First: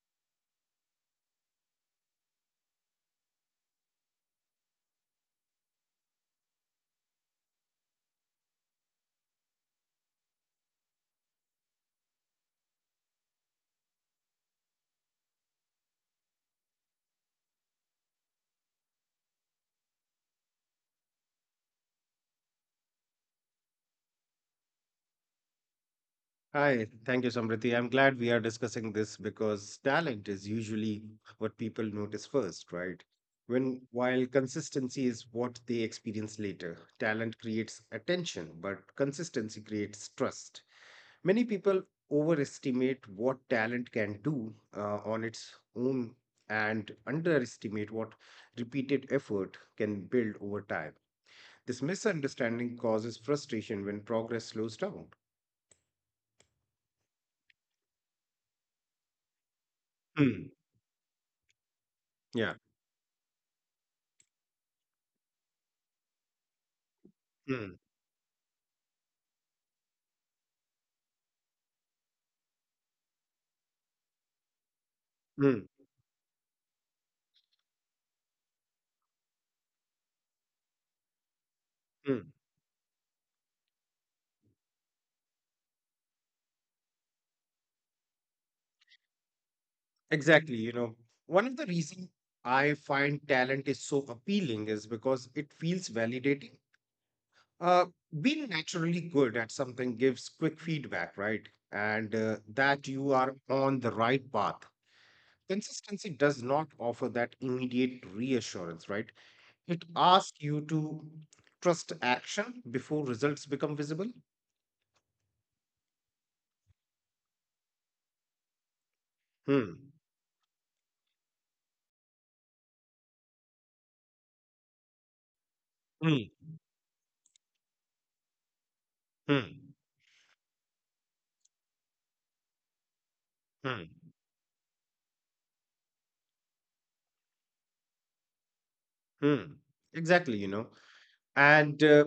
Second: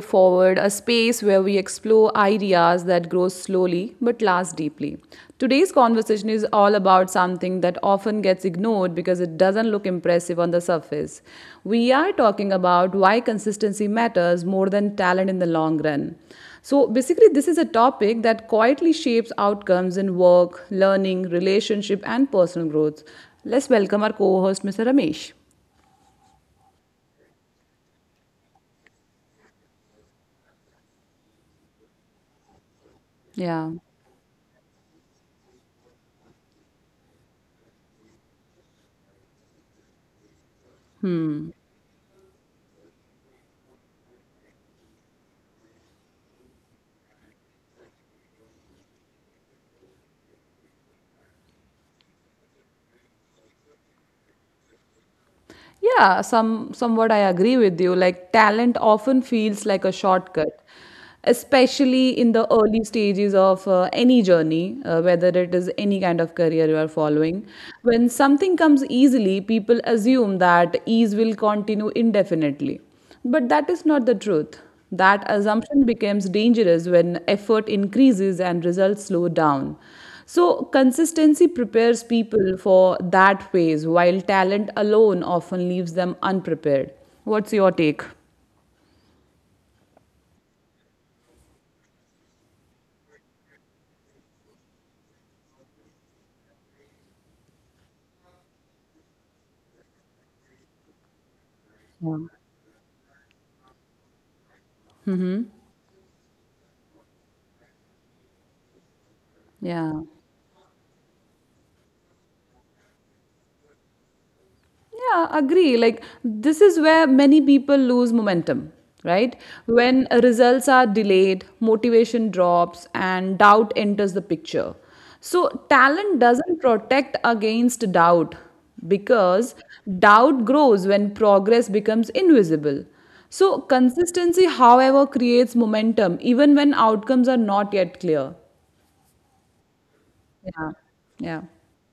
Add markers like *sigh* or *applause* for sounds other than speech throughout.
Forward, a space where we explore ideas that grow slowly but last deeply. Today's conversation is all about something that often gets ignored because it doesn't look impressive on the surface. We are talking about why consistency matters more than talent in the long run. So, basically, this is a topic that quietly shapes outcomes in work, learning, relationship, and personal growth. Let's welcome our co host, Mr. Ramesh. Hi, thank you, Samriti. I'm glad we are discussing this because talent is usually what people notice first, right? When Yeah. while consistency is what they experience later, talent creates attention, but consistency creates trust. Many people overestimate what talent can do on its own and underestimate what repeated effort can build over time. This misunderstanding causes frustration when progress slows down. Yeah, somewhat I agree with you. Like talent often Hmm. feels like a shortcut, Yeah. especially in the early stages of any journey, whether it is any kind of career you are following. When something comes easily, people assume that ease will continue indefinitely. But that is not the Mm, truth. That assumption becomes dangerous when effort increases and results slow down. So, mm. consistency prepares people for that phase, while talent alone often leaves them unprepared. What's your take? Exactly. You know, one of the reasons I find talent is so appealing is because it feels validating. Uh, Being naturally good at something gives quick feedback, right? And that you are on the right path. Consistency does not offer that immediate reassurance, right? It asks Yeah. you to trust action before results become visible. Yeah, agree. Like, this is where many people lose momentum, right? Hmm. When results are delayed, motivation drops, and doubt enters the picture. So, Hmm. talent doesn't protect against doubt Hmm. because doubt grows when progress becomes invisible. So, Hmm. consistency, however, creates momentum even when outcomes are not yet clear. Hmm. Exactly, you know. Yeah. Yeah. And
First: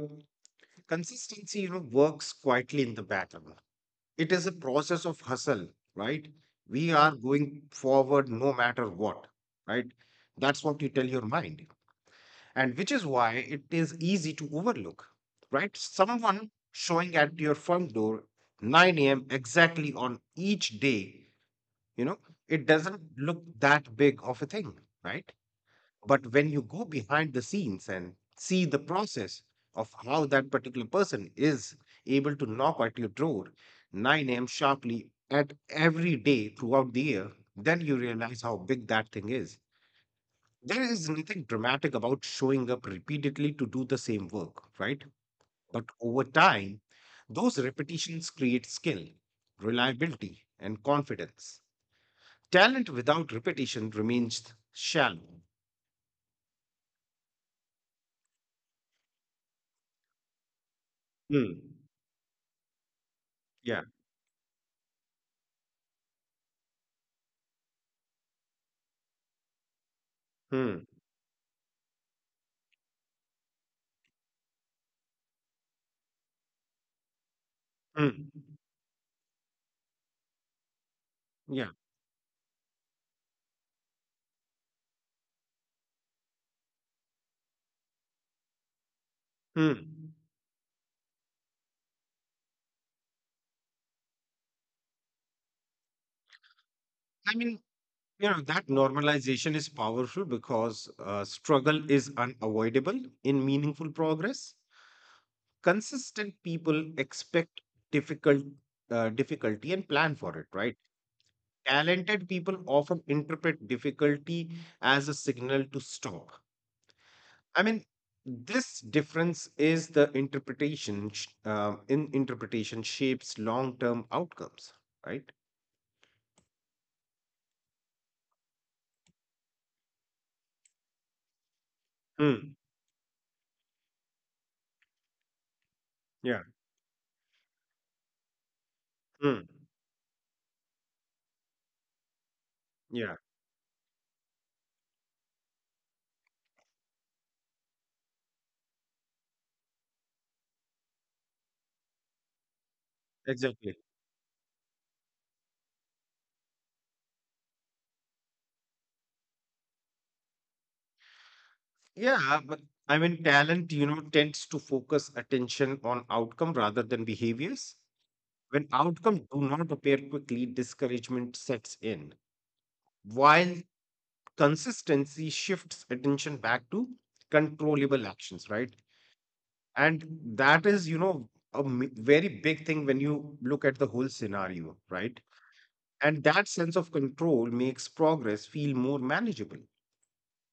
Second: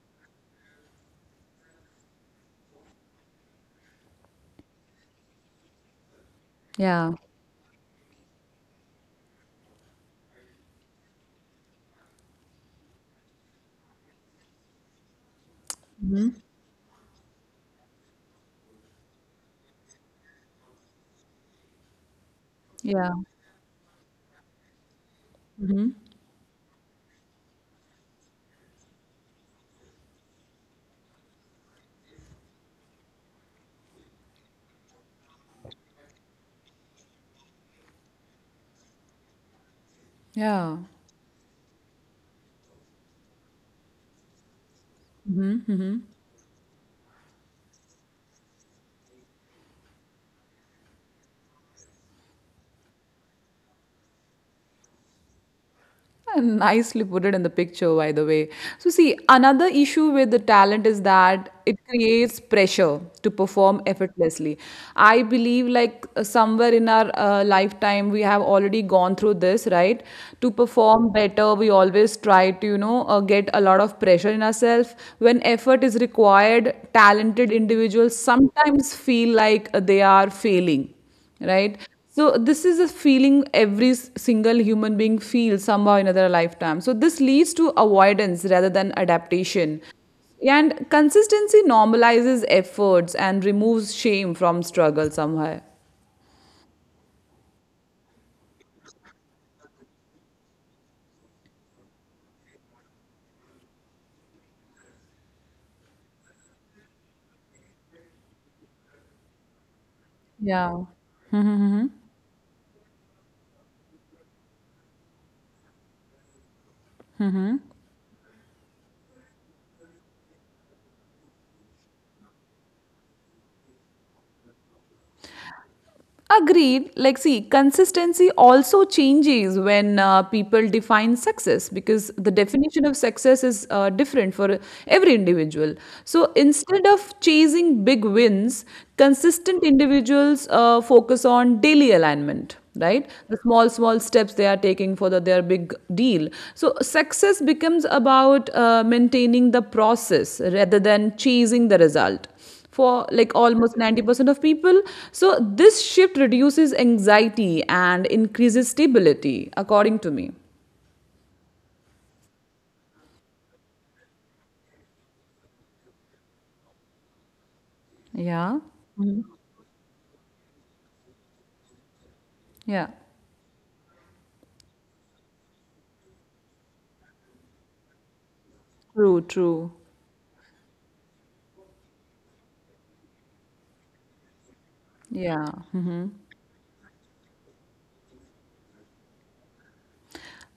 consistency, you know, works quietly in the background. It is a process of hustle, right? We Yeah. are going forward no matter what, right? That's what you tell your mind, and which is why it is easy to overlook. Right, someone showing at your front door 9 a.m exactly on each day, you know, it doesn't Yeah. look that big of a thing, right? But when you go behind the scenes and see the process of how that particular person is able to knock at your door 9 a.m. sharply at every day throughout the year, then you realize how big that thing is. Yeah. There is nothing dramatic about showing up repeatedly to do the same work, right? But over time, those repetitions create skill, reliability, and confidence. Talent without repetition remains shallow. Nicely put it in the picture, by the way. So, see, another issue with the talent is that Hmm. it creates pressure to Yeah. perform effortlessly. I believe, like, somewhere in our lifetime, we have already gone through this, right? To Hmm. perform better, we always try to, get a lot of pressure in ourselves. When effort is required, talented individuals Mm. sometimes feel like they are failing, Yeah. right. So this is a feeling every single human being feels somehow in another lifetime, so this leads to avoidance rather than adaptation, Mm. and consistency normalizes efforts and removes shame from struggle somehow. I mean, you know, that normalization is powerful because struggle is unavoidable in meaningful progress. Consistent people expect difficult difficulty and plan for it, right? Yeah. Talented people often interpret difficulty as a signal to stop. I mean, this difference is the interpretation sh- in interpretation shapes long-term outcomes, right? Agreed. Like, see, consistency also changes when people define success, because the Mm. definition of success is different for every individual. So, Yeah. instead of chasing big wins, Mm. consistent individuals focus on daily alignment, right, Yeah. the small steps they are taking for their big deal. So success becomes about maintaining the process rather than chasing the result, for like almost Exactly. 90% of people. So this shift reduces anxiety and increases stability, according to me. Yeah, but I mean, talent, you know, tends to focus attention on outcome rather than behaviors. Yeah. When outcome do not appear quickly, discouragement sets in, Yeah. while consistency shifts attention back to controllable actions, right? True, true. And that is, you know, very big thing when you look at the whole scenario, right? Yeah. And that sense of control makes progress feel more manageable.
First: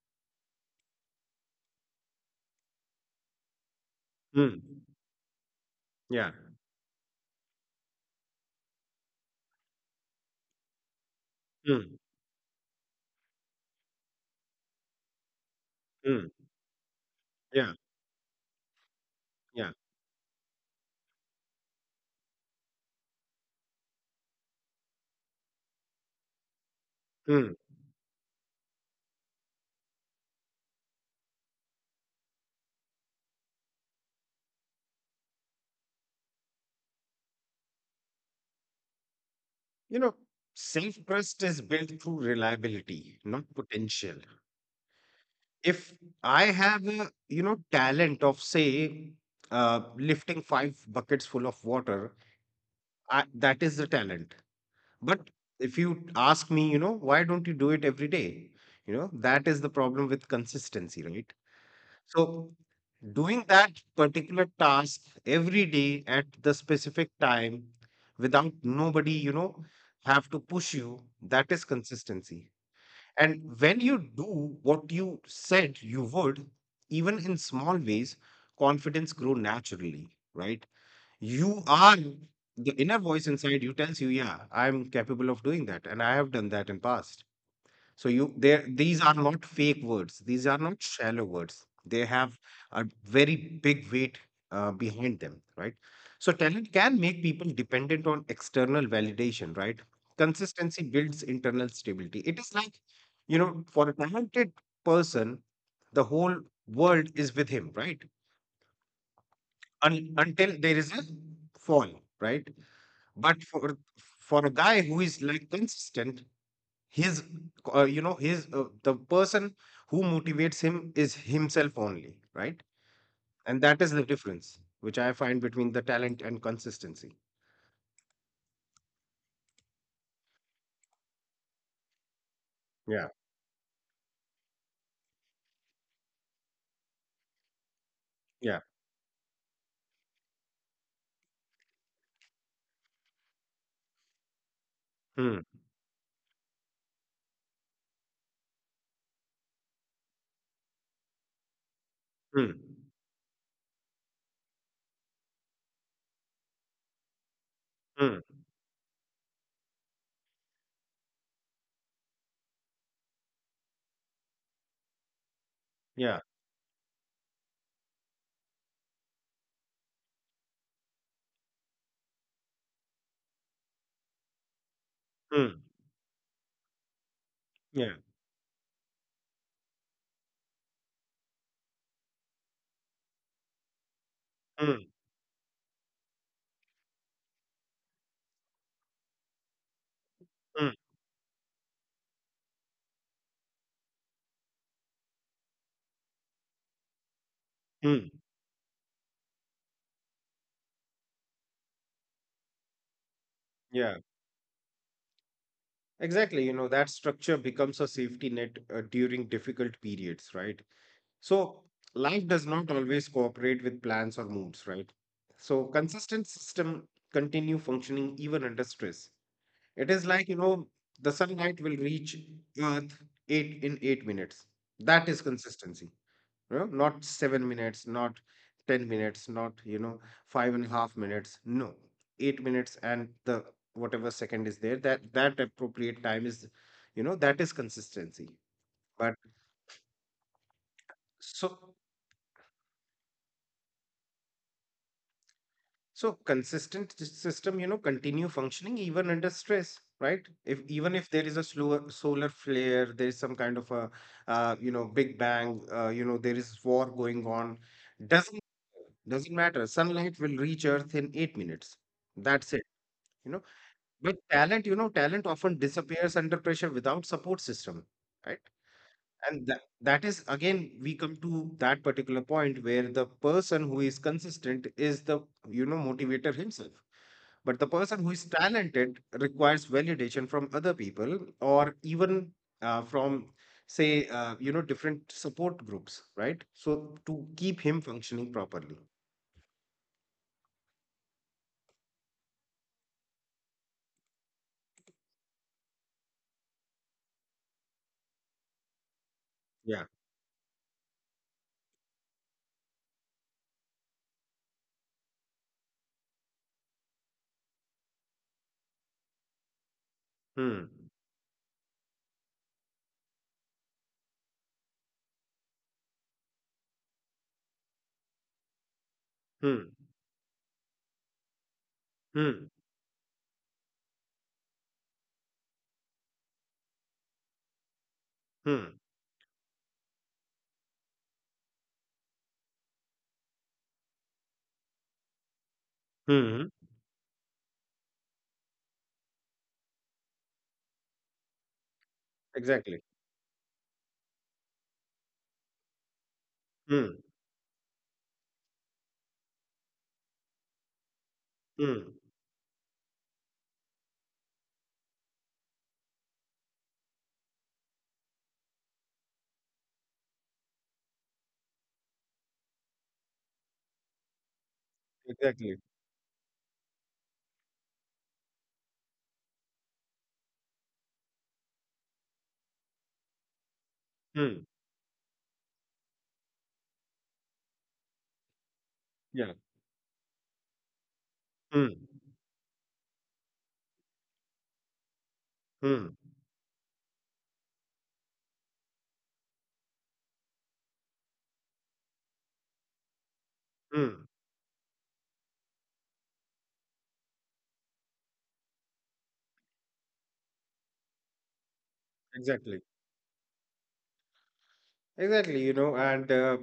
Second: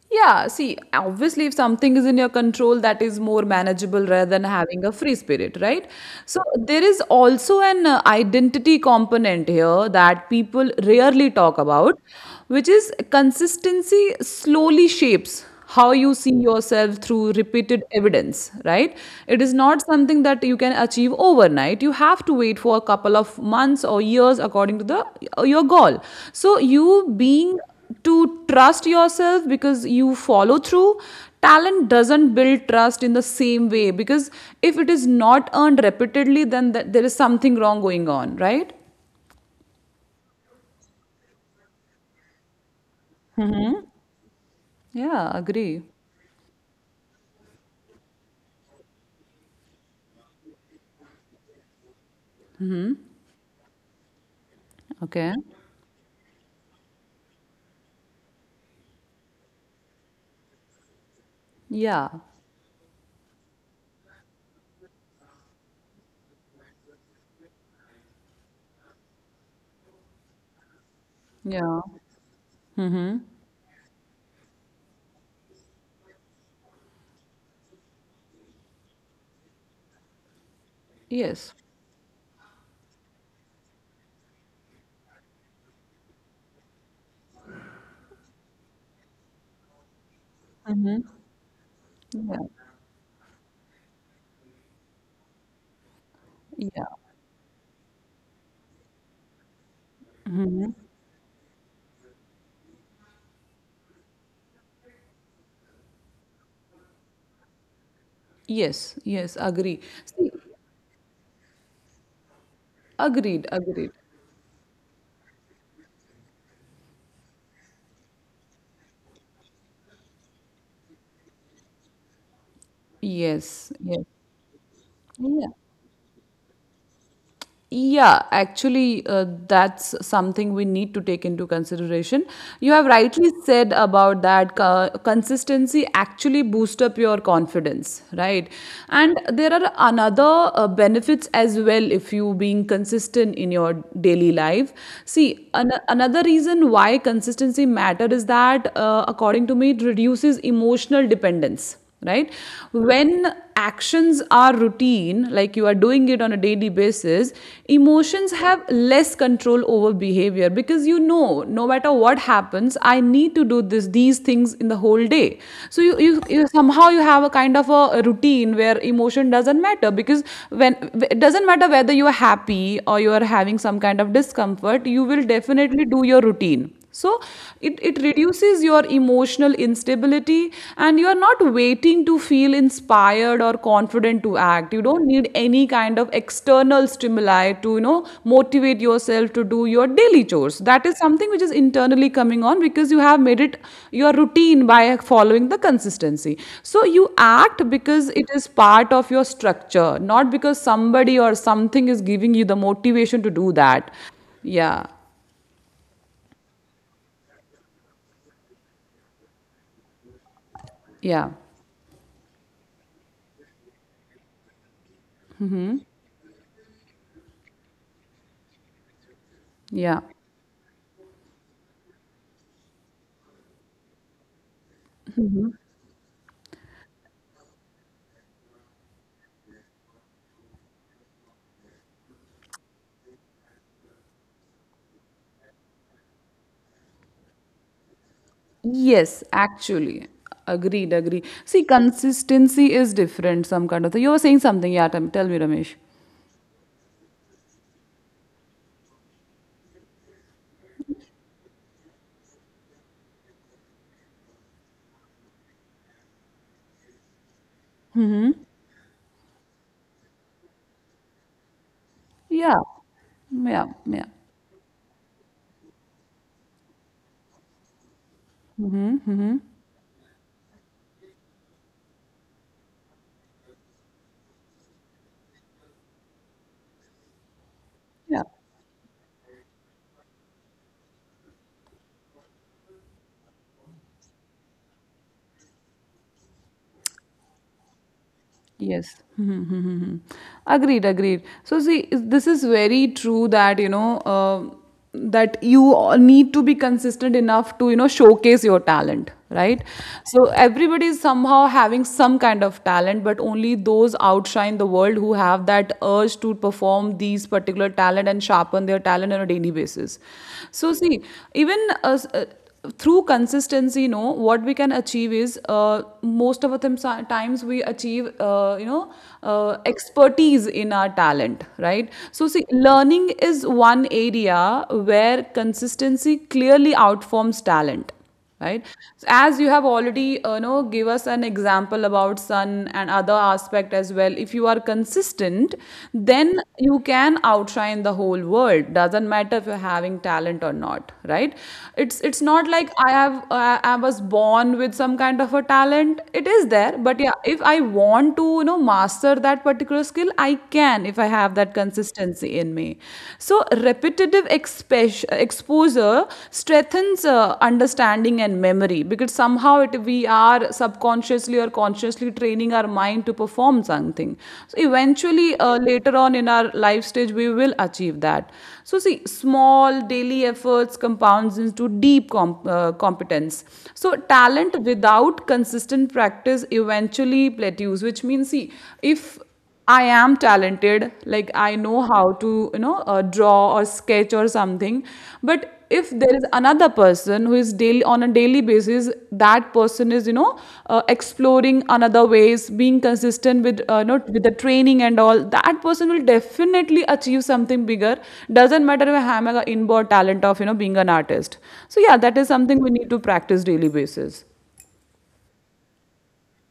Yeah, see, obviously, if something is in your control, that is more manageable rather than Mm. having a free spirit, right? Yeah. So, there is also an identity component here that people rarely talk Mm. about, which is, consistency slowly shapes how you Mm. see yourself through Yeah. repeated evidence, right? It is Yeah. not something that you can achieve overnight. You have to wait for a couple of months or years according to the your goal. So, you Mm. being to trust yourself because you follow through. Talent doesn't build trust in the same way, because if it is not earned repeatedly, then there is something wrong going on, right? You know, self trust is built through reliability, not potential. Yeah, agree. If I have a, you know, talent of, say, lifting five buckets full of water, I, that is the talent. But Okay. if you ask me, you know, why don't you do it every day? You know, that is the problem with consistency, right? Yeah, So, doing that particular task every day at the specific time without nobody, you know, have to push you, that is yeah. consistency. Mm-hmm. And when you do what you said you would, even in small ways, confidence grow naturally, right? Yes. You are the inner voice inside you tells you, yeah, I'm capable of doing that, and I have done that in past. So you there these are not fake words. These are not shallow words. They Yeah, have a very big weight behind them, right? So talent yeah. can make people dependent on external validation, right? Consistency builds internal stability. It is like, you know, for a talented person, the whole world is with him, right? Yes, yes, agree. Un- See. until there is a fall, right? Agreed, But for agreed. for a guy who is like consistent, his you know his the person who motivates him is himself only, right? And Yes, that is yes. the difference which I find Yeah. between the talent and consistency. Yeah, actually, that's something we need to take into consideration. You have Yeah rightly said about that, consistency actually boost up your confidence, right? yeah And there are another benefits as well, if you being consistent in your daily life. hmm. See, another reason why consistency matter is that, according to me, it reduces emotional dependence, right? Hmm. When actions are routine, like you are doing it on a daily basis, Hmm. emotions have less control over behavior, because you know, no matter what happens, I need to do this these things in the whole day. So you, you, yeah you somehow you have a kind of a routine where emotion doesn't matter. Because when it doesn't matter whether you are happy or you are having some kind of discomfort, you will hmm. definitely do your routine. So it, yeah it reduces your emotional instability, and you are not waiting to feel inspired or confident to act. You hmm. don't need any kind of external stimuli to motivate yourself to do your daily chores. Hmm. That is something which is internally coming on, because you have made it your routine by following the consistency. So you act because Hmm. it is part of your structure, not because somebody or something is giving you the motivation to do that. yeah Yeah. Exactly, you know, that structure becomes a safety net during difficult periods, right? Yeah. So life does not always cooperate with plans or moods, right? So consistent system continue functioning even under stress. It Yeah. is like, you know, the sunlight will reach Earth 8 minutes. That is consistency. You know, not 7 minutes, not 10 minutes, not, you know, five and a half minutes. No, 8 minutes and the whatever second is there, that that appropriate time is, you know, that is consistency. Yes, But actually. Agreed, agreed. See, so consistency is different, some kind of thing. You were saying something, yeah. Tell me, Ramesh. So consistent system, you know, continue functioning even under stress, right? If even if there is a slower solar flare, there is some kind of a, you know, big bang, you know, there is war going on. Doesn't doesn't matter. Sunlight will reach Earth in 8 minutes. That's Yeah. it, you know. Yeah, yeah, But talent, you know, talent often disappears under pressure without support system, right? And that is again, we come to that particular point where the person who is consistent is the, you know, motivator himself. But the person who yeah. is talented requires validation from other people or even from, say, you know, different support groups, right? So to keep him functioning properly. Yes. *laughs* Hmm. Hmm. Hmm. Hmm. Agreed, agreed. So, see, this is very true that, that you all need to be consistent enough to, showcase your talent, right? Yeah. So, everybody is somehow having some kind of talent, but only those outshine the world who have that urge to perform these particular talent and sharpen their talent on a daily basis. So, Hmm. see, even through consistency, you know what we can achieve is most of the times we achieve Hmm. expertise in our talent, right? So see, Hmm. learning is one area where consistency clearly outforms talent, right. Hmm. So as you have already know, give us an example about sun and other aspect as well. If you are consistent, then Hmm. you can outshine the whole world, doesn't matter if you're having talent or not, right? It's not like Exactly. I was born with some kind of a talent. It is there, but Hmm. yeah, if I want to master that particular skill, I can, if I have that Hmm. consistency in me. So repetitive exposure strengthens understanding and memory, because somehow we are subconsciously or consciously training our mind to perform something. So eventually, Exactly. later on in our life stage, we will achieve that. So see, small daily efforts compounds into deep competence. So Hmm. talent without consistent practice eventually plateaus, which means, see, if Yeah. I am talented, like I know Hmm. how to, draw or sketch or something. But if Hmm. there is another person who is daily, on a daily basis, that person is, exploring another ways, being consistent with, Hmm. with the training and all. That person will definitely achieve something bigger. Doesn't matter if I have an inborn talent of, being an artist. So yeah, that is something Exactly. we need to practice daily basis. Exactly. You know, and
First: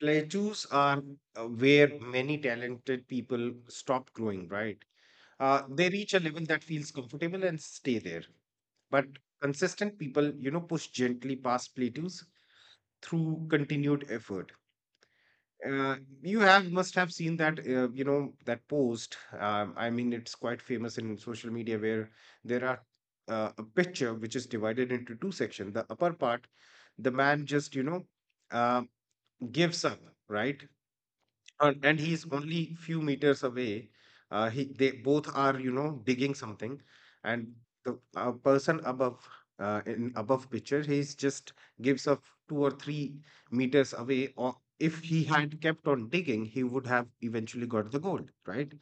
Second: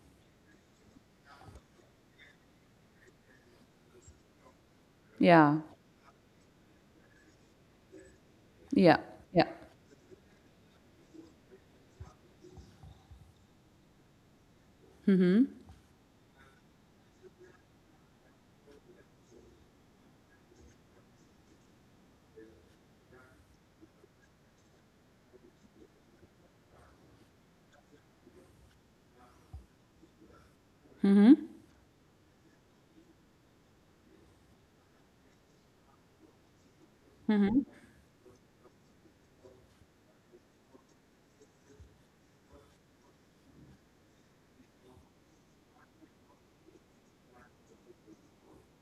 plateaus are where many talented people stop growing, right? Yeah, They reach a level that feels comfortable and stay there. yeah, But yeah. consistent people, you know, push gently past plateaus through continued effort. Uh, you have must have seen that, you know, that post. I mean, it's quite famous in social media where there are a picture which is divided into two sections. The upper part, the man just, you know, uh, gives up, right? And he's only few meters away. He they both are, you know, digging something, and the person above in above picture he's just gives up 2 or 3 meters away. Or if he had kept on digging, he would have eventually got the gold, right?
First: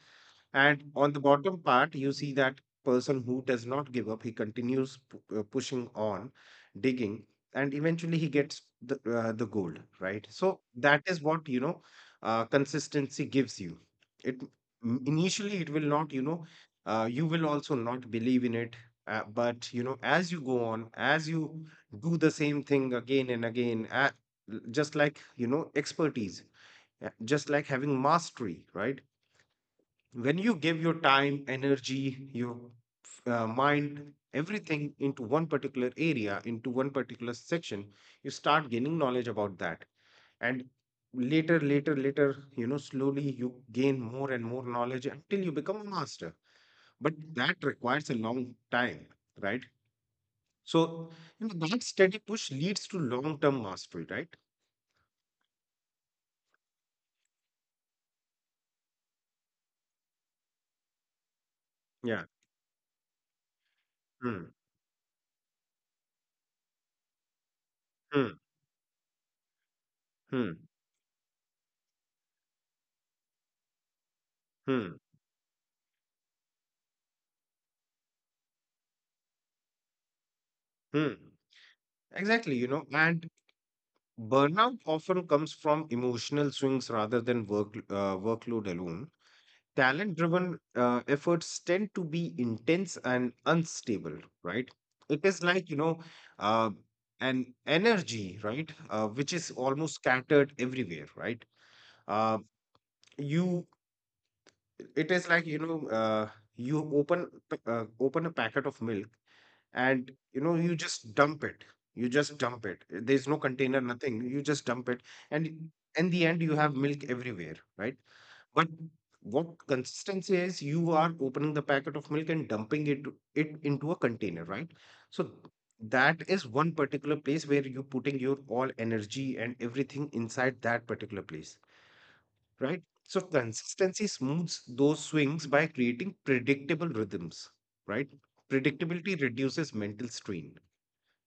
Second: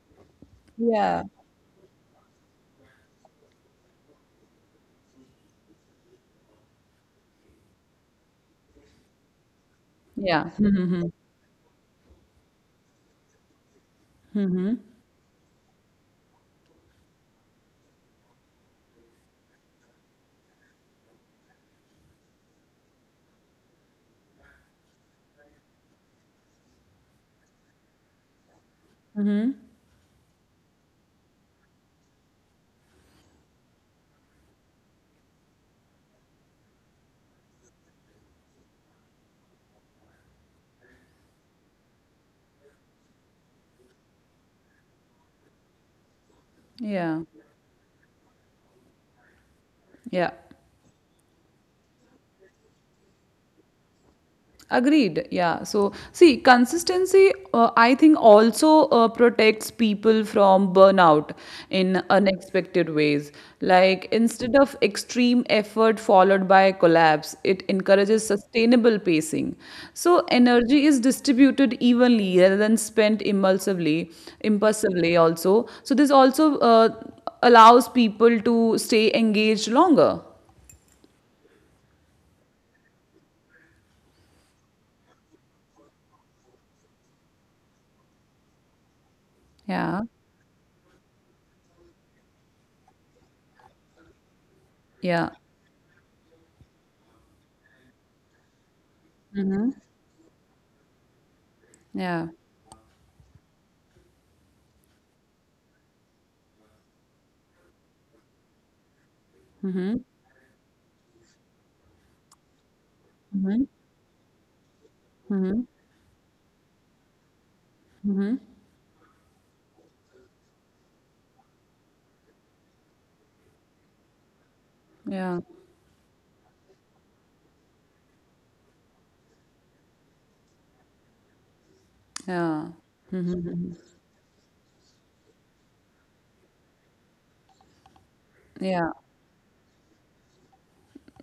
And on the Yeah, bottom part, you see that person who does not give up, he continues pushing on, digging, and eventually he gets the gold, right? yeah. So that is what, you know, consistency gives you. It initially it will not, you know, you will also not believe in it. But you know, as you go on, as you do the same thing again and again, just like, you know, expertise, just like having mastery, right? When you give your time, energy, your mind, everything into one particular area, into one particular section, you start gaining knowledge about that, and later, you know, slowly you gain more and more knowledge until you become a master. But *laughs* Yeah. that requires a long time, right? Yeah, So, you know, that steady push leads to long term mastery, right? agreed. Yeah. So, see, consistency, I think, also protects people from burnout in yeah unexpected ways. Like, Hmm. instead of extreme effort followed by collapse, it encourages Hmm. sustainable pacing. So, Hmm. energy is distributed evenly rather than spent impulsively, Hmm. impulsively also. So, this also allows people to stay engaged longer. Hmm. Exactly, you know, and burnout often comes from emotional swings rather than workload alone. Yeah. Talent driven efforts tend to be intense and unstable, right? It Yeah. is like, you know, uh, an energy, right? Which is almost scattered everywhere, right? Yeah. Uh, you, it is like, you know, open a packet of milk, and you know you just dump it. There's no container, nothing, you just dump it, Hmm. and in the end you have milk everywhere, right? But what consistency is, you are opening the packet of milk and dumping it into a container, right? So Yeah. that is one particular place where you're putting your all energy and everything inside that particular place, Yeah, right? So consistency smooths those swings by creating predictable rhythms, right? yeah, Predictability reduces mental strain.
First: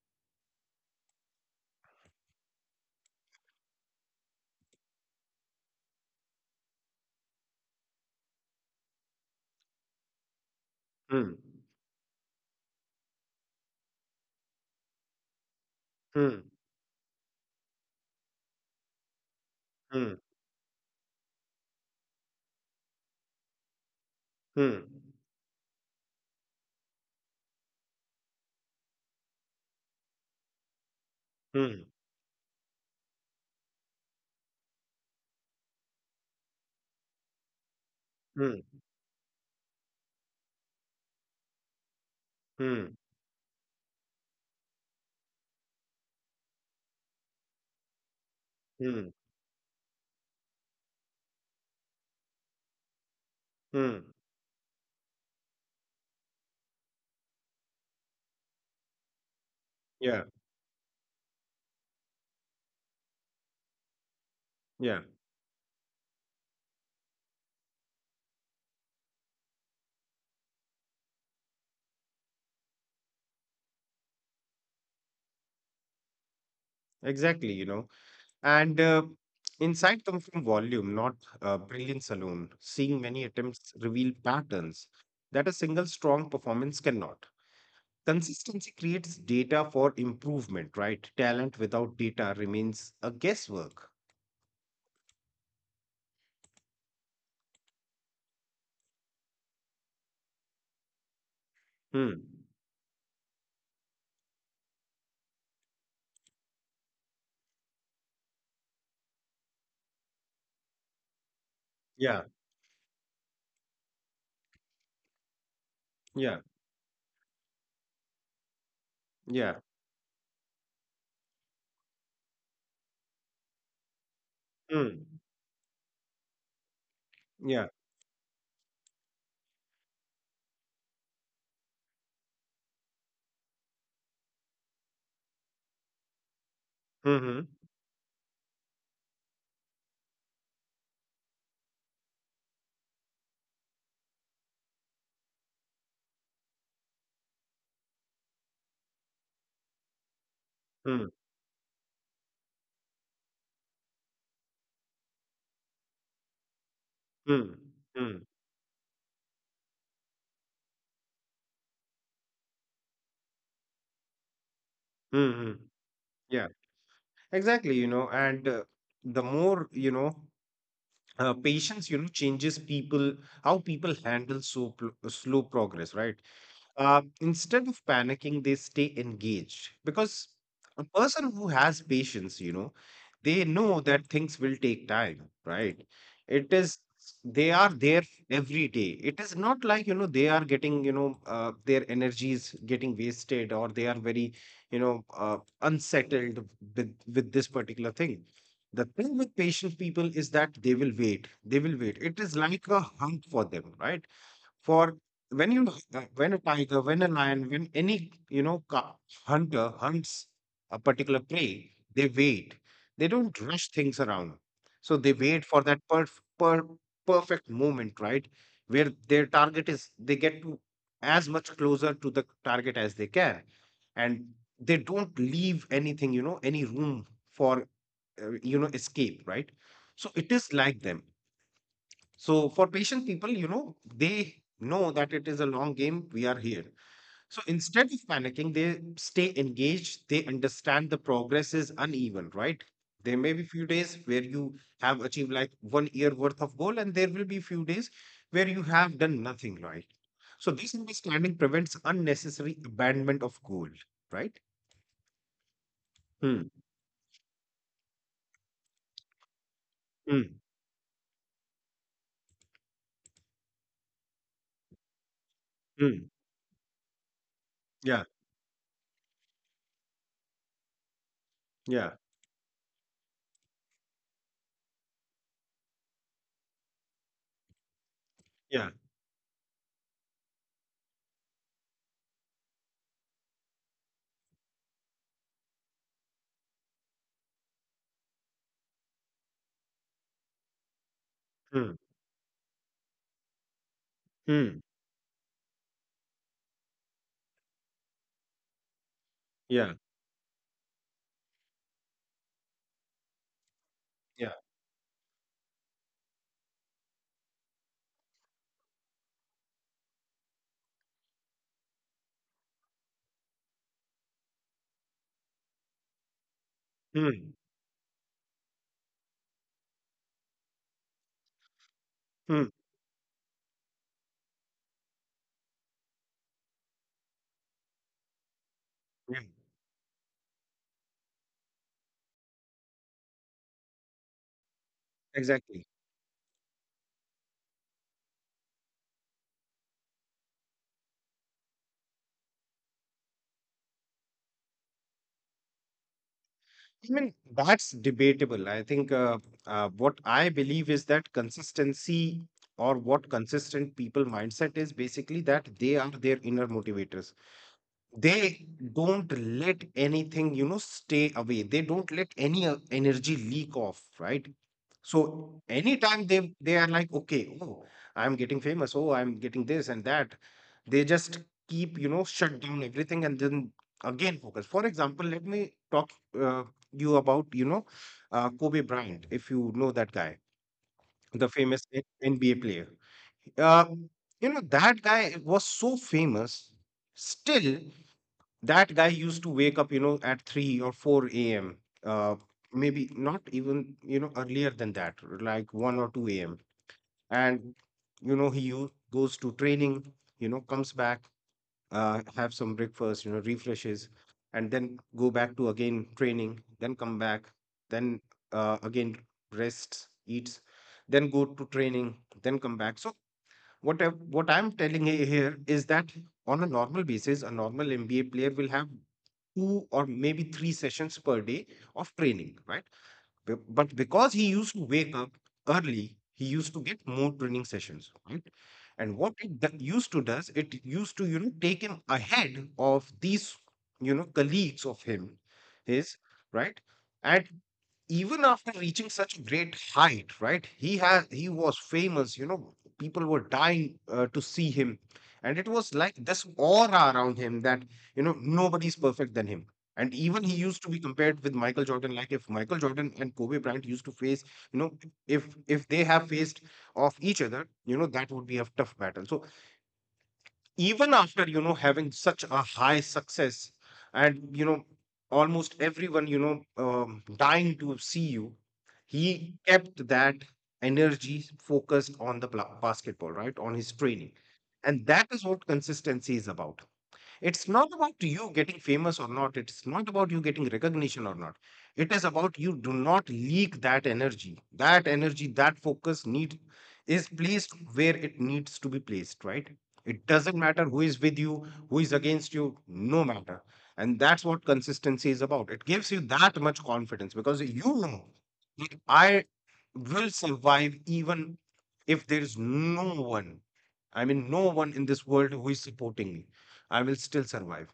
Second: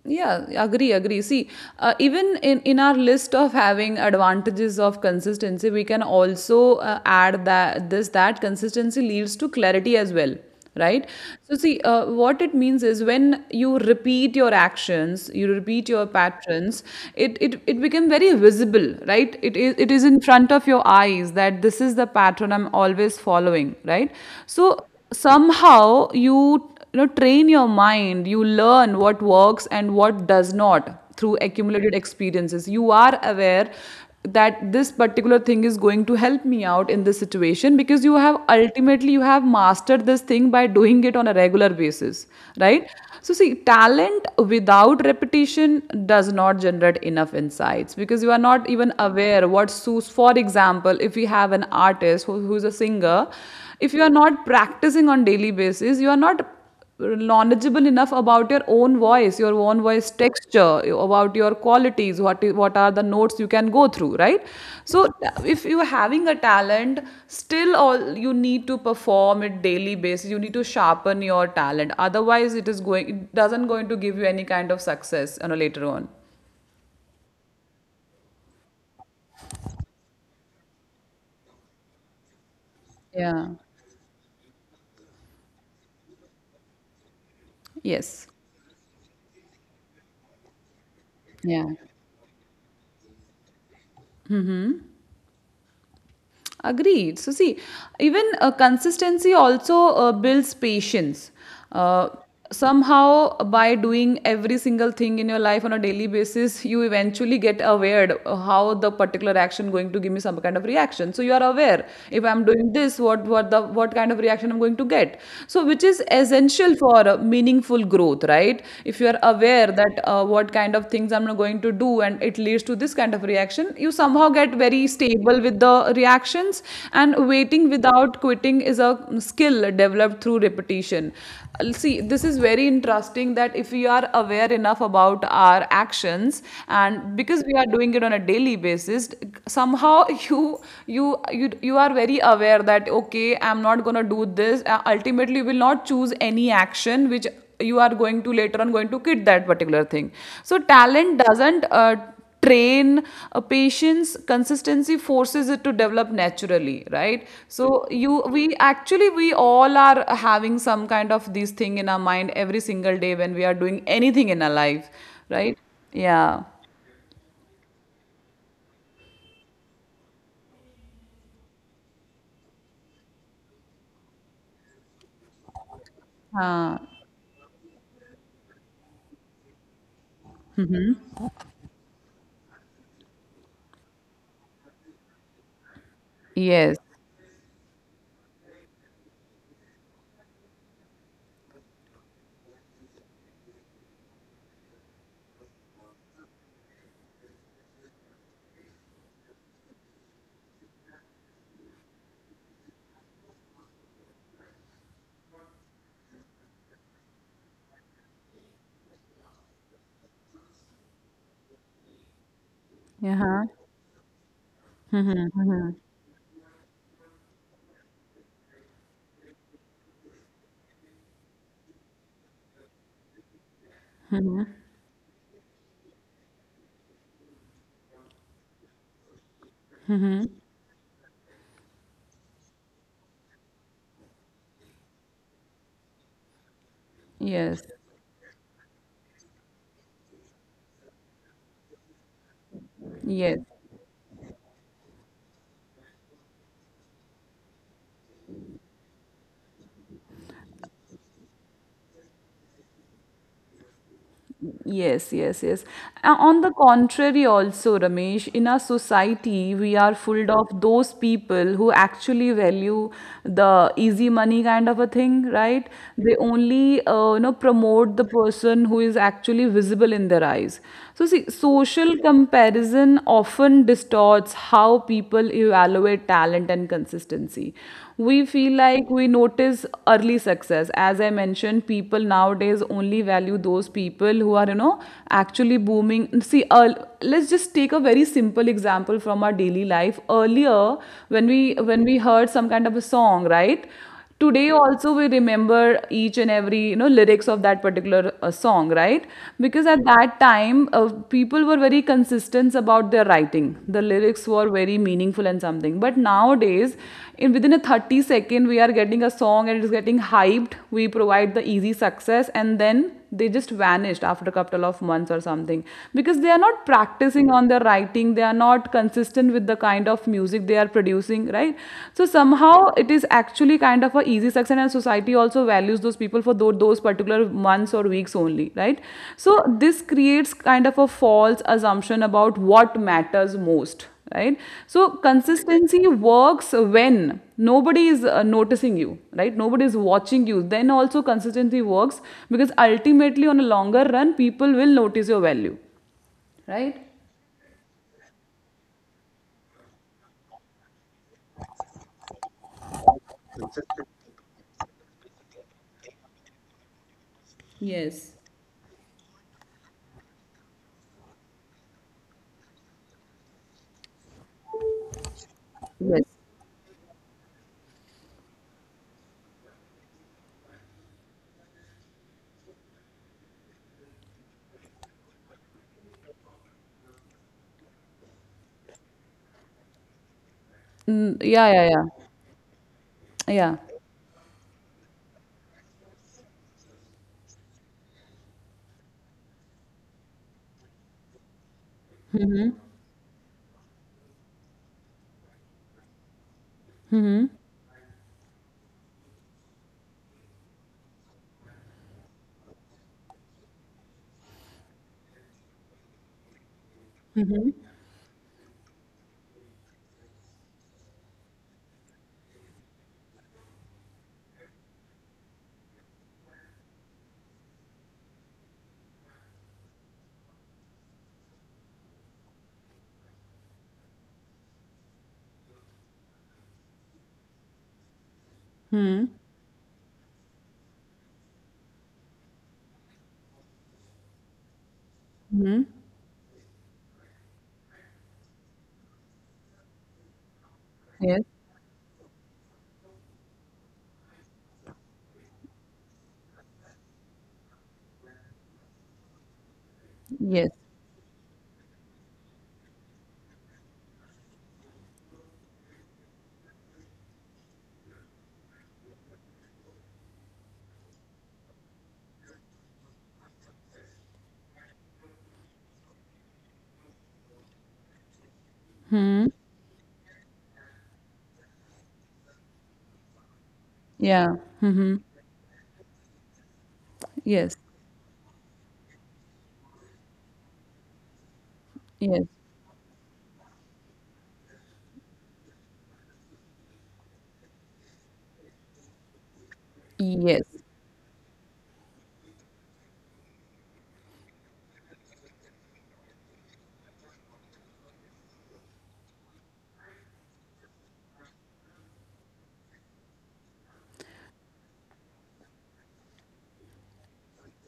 yeah. Agree, agree. See, even in our list of having advantages of consistency, we can also add that, this that consistency leads to clarity as well, right? Hmm. So, see, what it means is, when you repeat your actions, you repeat your Hmm. patterns. It become very visible, right? It is Hmm. in front of your eyes that this is the pattern I'm always following, right? Hmm. So somehow you know, train your mind, you learn what works and what does not, through Hmm. accumulated experiences. You are aware that this particular thing is going to help me out in this situation, because you have Hmm. ultimately you have mastered this thing by doing it on a regular basis, right? Hmm. So see, talent without repetition does not generate enough insights, because you are not even Hmm. aware what suits. For example, if we have an artist who's a singer, if Hmm. you are not practicing on daily basis, you are not knowledgeable enough about your own voice Yeah. texture, about your qualities, what are the notes you can go through, right? Yeah. So if you're having a talent, still, all you need to perform it daily basis, you need to sharpen your talent, otherwise it doesn't going to give you any kind of success, later on. Exactly. You know, and insight comes from volume, not brilliance alone. Seeing many Yeah. attempts reveal patterns that a single strong performance cannot. Yes. Consistency creates data for improvement, right? Talent Yeah. without data remains a guesswork. Agreed. So, see, even consistency also builds patience. Uh, Hmm. Somehow, by doing every single thing in your life on a daily basis, you eventually get aware of how the particular action going to give me some kind of reaction. So, you are aware, if Yeah. I'm doing this, what kind of reaction I'm going to get. So, which is Yeah. essential for meaningful growth, right? If you are Yeah. aware that what kind of things I'm going to do, and it leads to this kind of reaction. You somehow get very Hmm. stable with the reactions, and waiting Yeah. without quitting is a skill developed through repetition. See, this is very interesting that if we are aware enough about our actions, and because Hmm. we are doing it on a daily basis, somehow *laughs* you you are very aware that okay, I'm not gonna do this. Ultimately, you will not choose any action which you are going to later on going to quit that particular thing. So Hmm. talent doesn't train patience. Consistency forces it to develop naturally, right? Hmm. So you Hmm. we actually we all are having some kind of this thing in our mind every single day when we are doing anything in our life, Hmm. right? Hmm. Yeah. Yeah. Exactly, you know, and the more, you know, patience, you know, changes people, how people handle slow progress, right? uh, Instead of panicking, they stay engaged because a person who has patience, you know, they know that things will take time, right? It yes is, they are there every day. It is not like, you know, they are getting, you know, their energy is getting wasted or they are very, you know, unsettled with this particular thing. The thing with patient people is that they will wait. They will wait. It is like a hunt for them, right? For when you When a tiger, when a lion, when any you know hunter hunts a particular prey, they wait. They don't Uh-huh. rush things around. So they wait for that per perfect moment, right? Where their target is, they get to as much closer to the target as they can, and they don't leave anything, you know, any room for you know escape, right? So it is like them. So for patient people, you know, they know that it is a long game. We are here. So Yes. instead of panicking, they stay engaged. They understand the progress is uneven, right? There may Yes. be few days where you have achieved like one year worth of goal, and there will be few days where you have done nothing, right? So this understanding prevents unnecessary abandonment of goal, right? Yes, yes, yes. On Hmm. the contrary, also, Ramesh, in our society, we are full Hmm. of those people who actually value the easy money kind of a thing, right? Hmm. They only, you know, promote Yeah. the person who is actually visible in their eyes. So, see, Yeah. social comparison often distorts how people evaluate talent and consistency. We feel Yeah. like we notice early success. As I mentioned, people nowadays only value those people who are, you know, actually booming. See, let's just take a very simple example from our daily life. Earlier, when we Hmm. when we heard some kind of a song, right? Today Hmm. also we remember each and every you know lyrics of that particular song, right? Because Yeah. at that time, people were very consistent about their writing. The lyrics Yeah. were very meaningful and something, but nowadays in within a 30 second we are getting a song and it's getting hyped. We provide the easy success and then they just vanished after a couple of months or something, because they are not Hmm. practicing on their writing, they are not consistent with the kind of music they are producing, right? So Hmm. somehow it is actually kind of a easy success, and society also values those people for those particular months or weeks only, right? Yeah. So this creates kind of a false assumption about what matters most, right? So Exactly. consistency works when nobody is noticing you, right? Nobody is watching you, then also consistency works, because ultimately on a longer run people will notice your value, right? I mean, that's debatable. I think what I believe is that consistency, or what consistent people mindset is, basically that they are their inner motivators. Yes. They don't let anything, you know, stay away. They don't let any energy leak off, right? So anytime Yes. they are like, okay, oh, I'm getting famous, oh, I'm getting this and that, they just keep, you know, shut down everything and then again focus. For example, let me talk, uh, you, about, you know, Kobe Bryant, if you know that guy, Mm, the yeah, famous yeah, yeah. NBA player. Yeah. uh, you know, that guy was so famous. Still, that guy used to wake up, you know, at 3 or 4 a.m, uh maybe not even, you know, earlier than that, like 1 or 2 a.m. And, you know, he goes to training, you know, comes back, have some breakfast, you know, refreshes, and then go back to again training, then come back, then again rests, eats, then go to training, then come back. So what I, what I'm telling you here is that on a normal basis, a normal mba player will have two or maybe three sessions per day of training, right? But because he used to wake up early, he used to get more training sessions, right? And Hmm. what it used to does, it used to, you know, take him ahead of these, you know, colleagues of him, Hmm. his, right, at, even after reaching such great height, right? He has Yes. he was famous. You know, people were dying to see him, and it was like this aura around him that, you know, nobody's perfect than him. And even he Yes. used to be compared with Michael Jordan. Like, if Michael Jordan and Kobe Bryant used to face, you know, if they have faced off each other, you know, that would be a tough battle. So even after, you know, having such a high success, and, you know, almost everyone, you know, dying to see you, Hmm. he kept that energy focused on the basketball, right, on his training. Yeah. And Hmm. that is what consistency is about. It's Yes. not about you getting famous or not. It's not about you getting recognition or not. It is Yes. about you do not leak that energy. That energy, that focus need is placed where it needs to be placed, right? It doesn't Yes. matter who is with you, who is against you, no matter. And that's what consistency is about. It gives you that much confidence because you know that I will survive, even if there is no one. I mean, no one in this world who is supporting me. I will still survive,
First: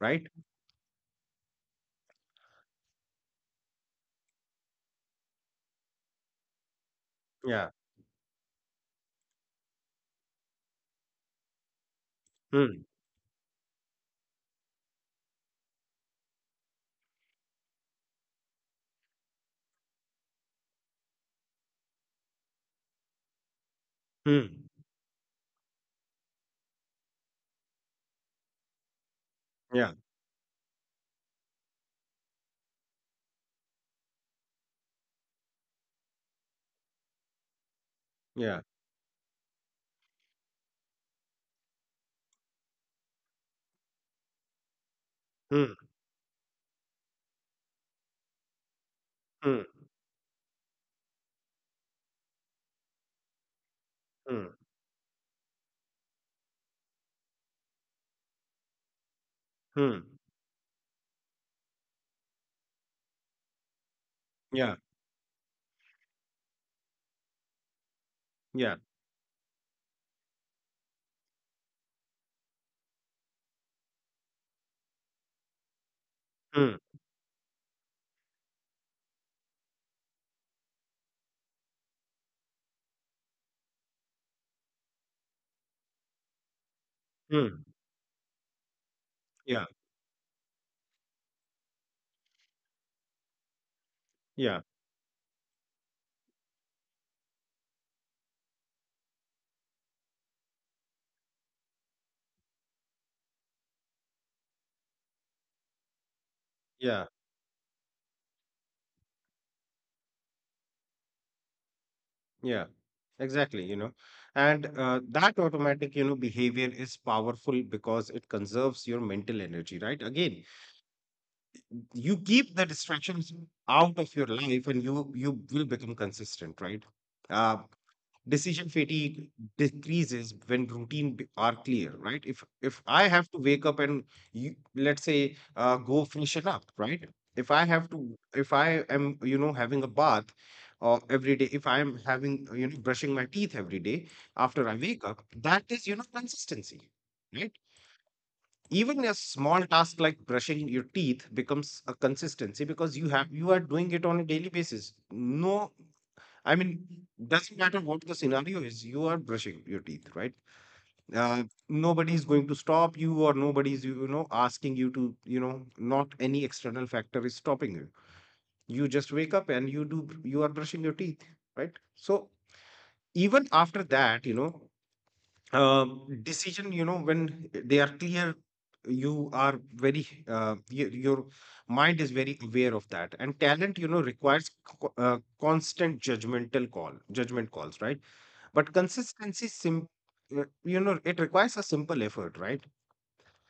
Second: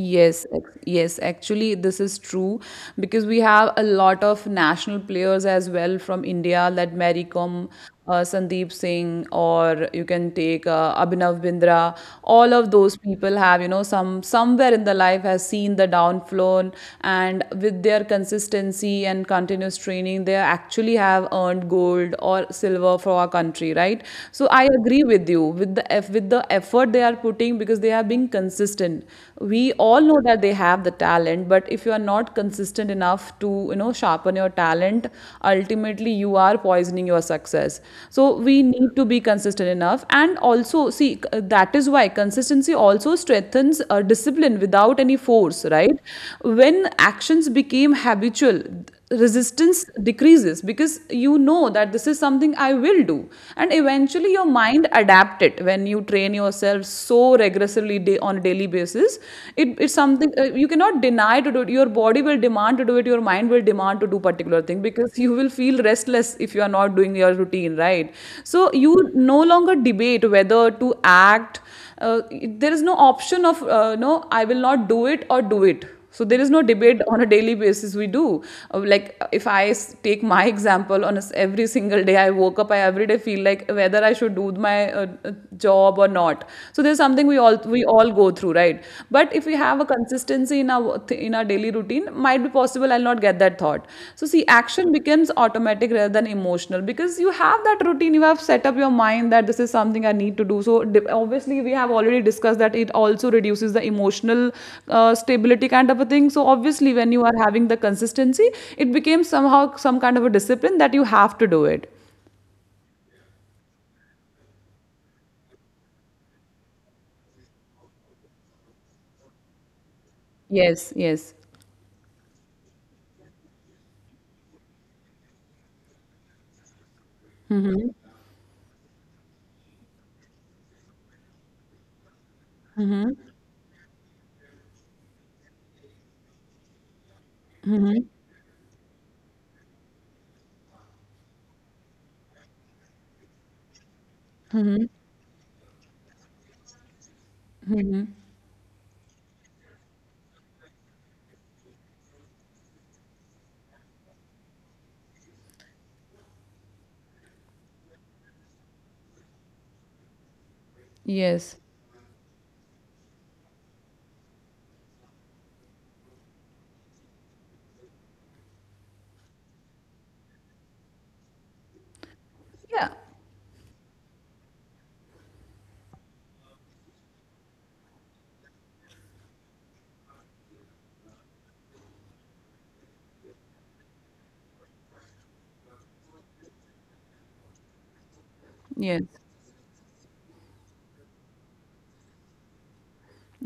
right? ex- yes, actually, this is true, because we have a lot of national players as well from India, like Mary Kom, Yeah. Sandeep Singh, or you can take Abhinav Bindra. All of Hmm. those people have, you know, some somewhere in the life has seen the downfall, and with their consistency and continuous training, they actually have earned gold or silver for our country, right? So Hmm. I agree with you with the with the effort they are putting, because they are being consistent. We Yeah. all know that they have the talent, but if you are not consistent enough to you know sharpen your talent, ultimately you are poisoning your success. So we Yeah. need to be consistent enough. And also see, that is why consistency also strengthens discipline without any force, Hmm. right? When actions became habitual, Hmm. resistance decreases because you know that this is something I will do. And eventually your Hmm. mind adapt it when you train yourself so regressively day on a daily basis. It's Hmm. something you cannot deny to do it. Your body will demand to do it. Your mind will demand to do particular Yeah. thing because you will feel restless if you are not doing your routine, right? So Yeah. you no longer debate whether to act. There is no option of, no, I will not do it or do it. So there is no Hmm. debate on a daily basis we do. Like, if take my example on a s every single day I woke up, I every day feel like whether I should do my job or not. So there's something we all Hmm. we all go through, right? But if we Yeah. have a consistency in our in our daily routine, might be possible I'll not get that thought. So, see, Yeah. action becomes automatic rather than emotional because you have that routine, you have set up your mind that this is something I need to do. So, obviously, we have already discussed that it also reduces the emotional stability kind of a thing. So, obviously, when Yeah. you are having the consistency, it becomes somehow some kind of a discipline that you have to do it. Yeah. Exactly. You know, and that automatic, you know, behavior is powerful because it conserves your mental energy, right? Again, Yes, yes, you keep the distractions out of your life, and you will become consistent, right? uh, Decision fatigue decreases when are clear, right? If I have to wake up and, you, let's say, go freshen up, right? If I have to, if I am, you know, having a bath, or every day if I am having, you know, brushing my teeth every day after I wake up, that is, you know, consistency, right? Even a small task like brushing your teeth becomes a consistency because you have you are doing it on a daily basis. No, I mean, doesn't matter what the scenario is, you are brushing your teeth, right? uh, yes. Nobody is going to stop you, or nobody is, you know, asking you to, you know, not any external factor is stopping you. You just wake up and you are brushing your teeth, right? So Yeah, even after that, you know, uh, decision, you know, when they are clear, you are very your mind is very aware of that. And talent, you know, requires constant judgment calls, right? But yes. You know, it requires a simple effort, right?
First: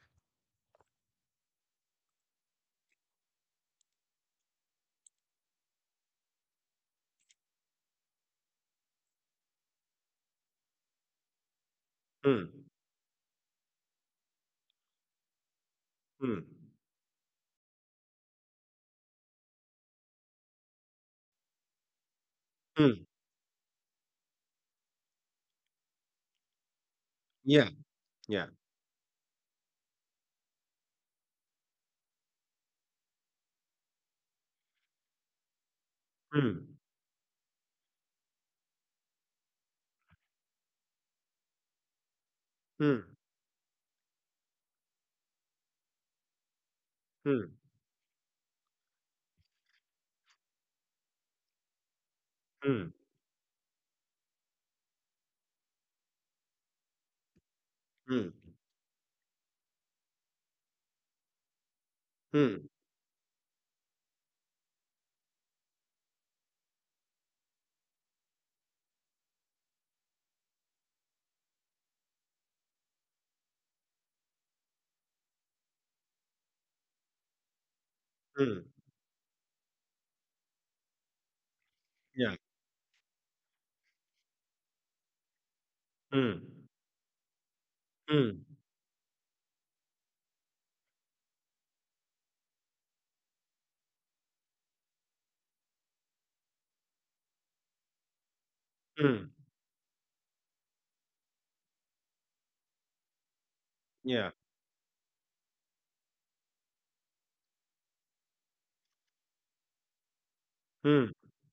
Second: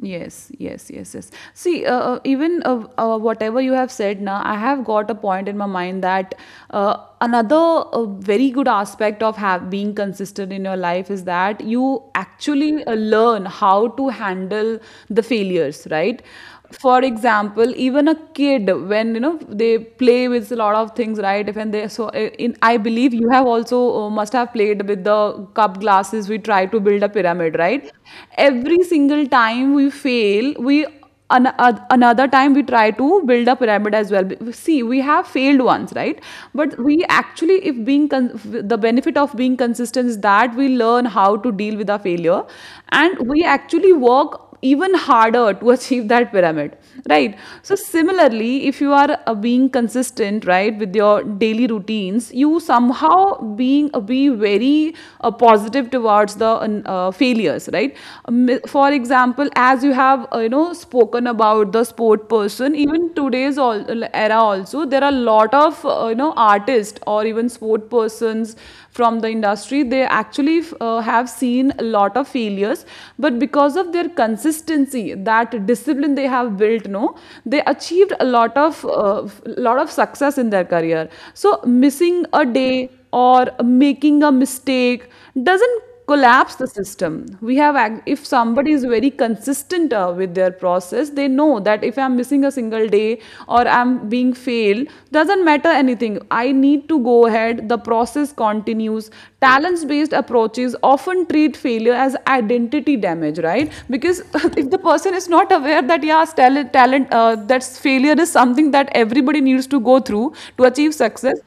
Yes, yes, yes, yes. See, even whatever you have said now, I have got a point in my mind that another very good aspect of being consistent in your life is that you Hmm. actually learn how to handle the failures, right? Hmm. For example, even a kid, when you know they play with a lot of things, right, if and they, so in I Hmm. believe you have also must have played with the cup glasses. We try to build a pyramid, Yeah. right? Yeah. Every single time we fail, we another time we try to build a pyramid as well. See, we have failed once, right? Hmm. But we actually, if being the benefit of being consistent is that we learn how to deal with our failure, Hmm. and we actually work even harder to *laughs* achieve that pyramid, right? Hmm. So similarly, if you are being consistent, right, with your daily routines, you Hmm. somehow being be very positive towards the failures, right? Hmm. For example, as you have you know spoken about the sport Hmm. person, even today's all, era also, there are a lot of you know artists or even sport persons from the industry, they actually have seen a lot of failures. But because of their consistency, that discipline they have built, no, they Hmm. achieved a lot of lot of success in their career. So Yeah. missing a day or making a mistake doesn't Hmm. collapse the system. We have Hmm. if somebody is very consistent with their process, they know that if I'm missing a single day or I'm being failed, doesn't matter anything, I need to go ahead, the process continues. Hmm. Talents based approaches often treat failure as identity damage, right? Yeah. Because *laughs* if the person is not aware that yes talent talent that's failure is something that everybody needs to go through to achieve Hmm. success,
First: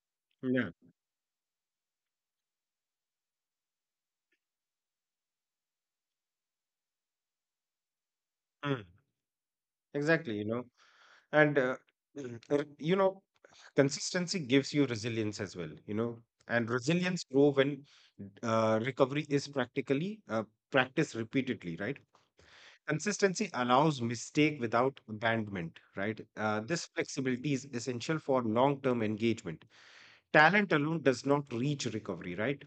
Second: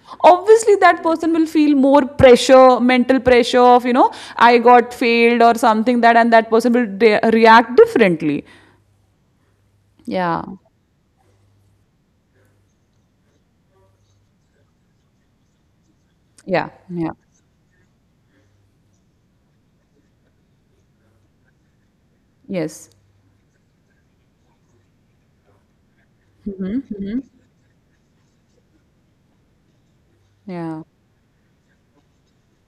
Yeah. obviously that person will feel more pressure, mental pressure of you know I got failed or something that, and that person will react differently. Hmm. Exactly, Yeah. you know, and you know, consistency gives you resilience as well, you know. And Yeah. Yeah. resilience grow when recovery is practically practiced repeatedly, right? Yes. Consistency allows mistake without abandonment, right? This flexibility is essential for long term engagement. Talent Yeah. alone does not reach recovery, right?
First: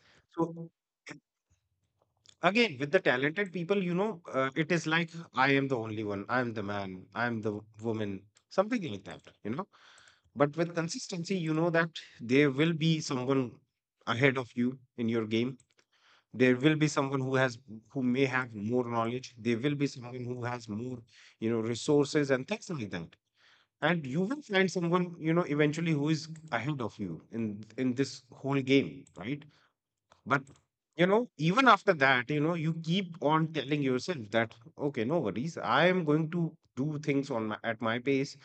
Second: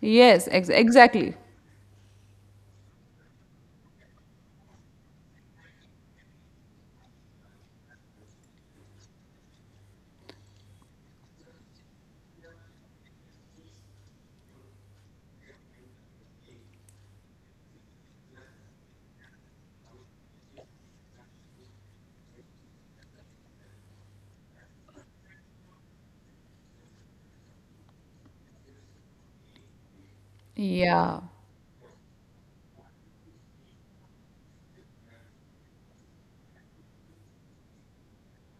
Yes, ex- So exactly. again, with the talented people, you know, it is like, I am the only one, I am the man, I am the woman, something like that, you know. But with consistency, you know that there will be someone ahead of you in your game. There will be someone who may have more knowledge. There will be someone who has more, you know, resources and things like that. And you will find someone, you know, eventually, who is ahead of you in this whole game, right? But, Yeah. you know, even after that, you know, you keep on telling yourself that, okay, no worries, I am going to do things on my, at my pace,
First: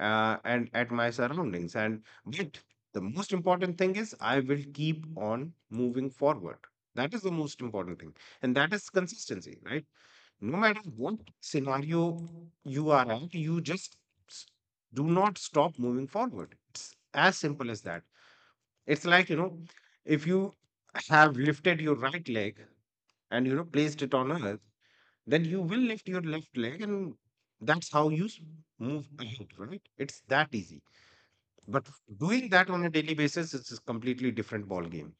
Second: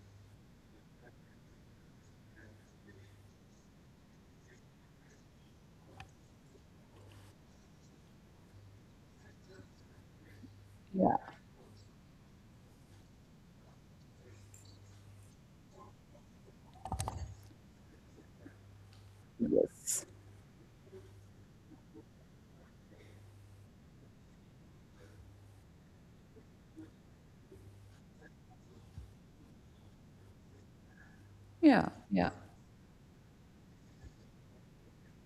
and at my surroundings. And but the most important thing is I will keep on moving forward. That is the most important thing, and that is consistency, right? No matter what Yeah. scenario you are at, you just s- do not stop moving forward. It's as simple as that. It's like, you know, Yes. if you have lifted your right leg and, you know, placed it on earth, then you will lift your left leg, and that's how you move ahead, right? It's that easy. Yeah. But Yeah. doing that on a daily basis is a completely different ball game.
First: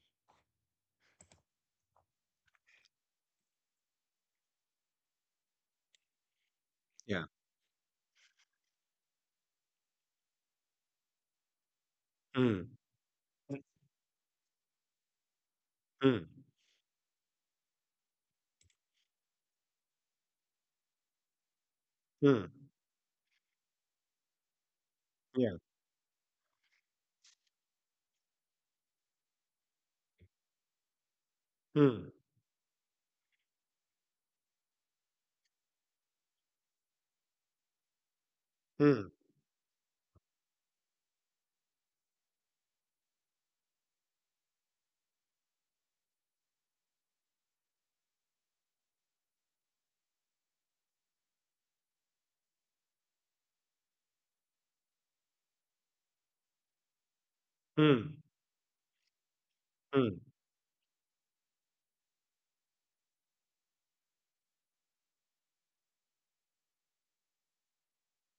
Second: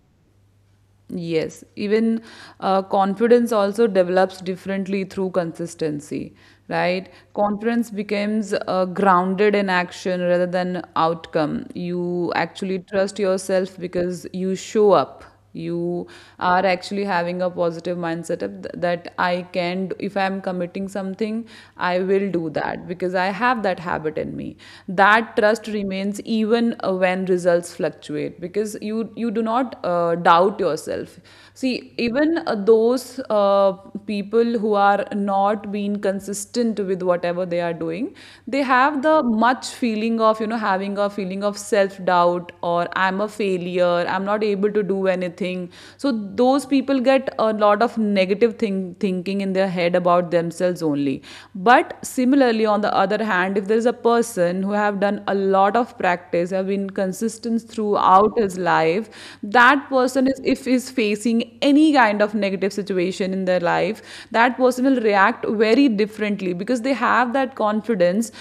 Yes, even confidence also develops differently through consistency, right? Yeah. Confidence becomes grounded in action rather than outcome. You Mm. actually trust yourself because you show up. You Mm. are actually having a positive mindset of that I can, if I'm committing something, I will do Mm. that because I have that habit in me. That Yeah. trust remains even when results fluctuate because you do not doubt yourself. See, Mm. even those people who are not being consistent with whatever they are doing, they have Mm. the much feeling of you know having a feeling of self doubt, or I'm a failure, I'm not able to do anything. So those people get a lot of negative thinking in their head about themselves only. But similarly, on the other hand, if there is a person who have done a lot of practice, have been consistent Mm. throughout his life, that Mm. person is if is facing any kind of negative situation in their life, that person will react very differently because they have that confidence.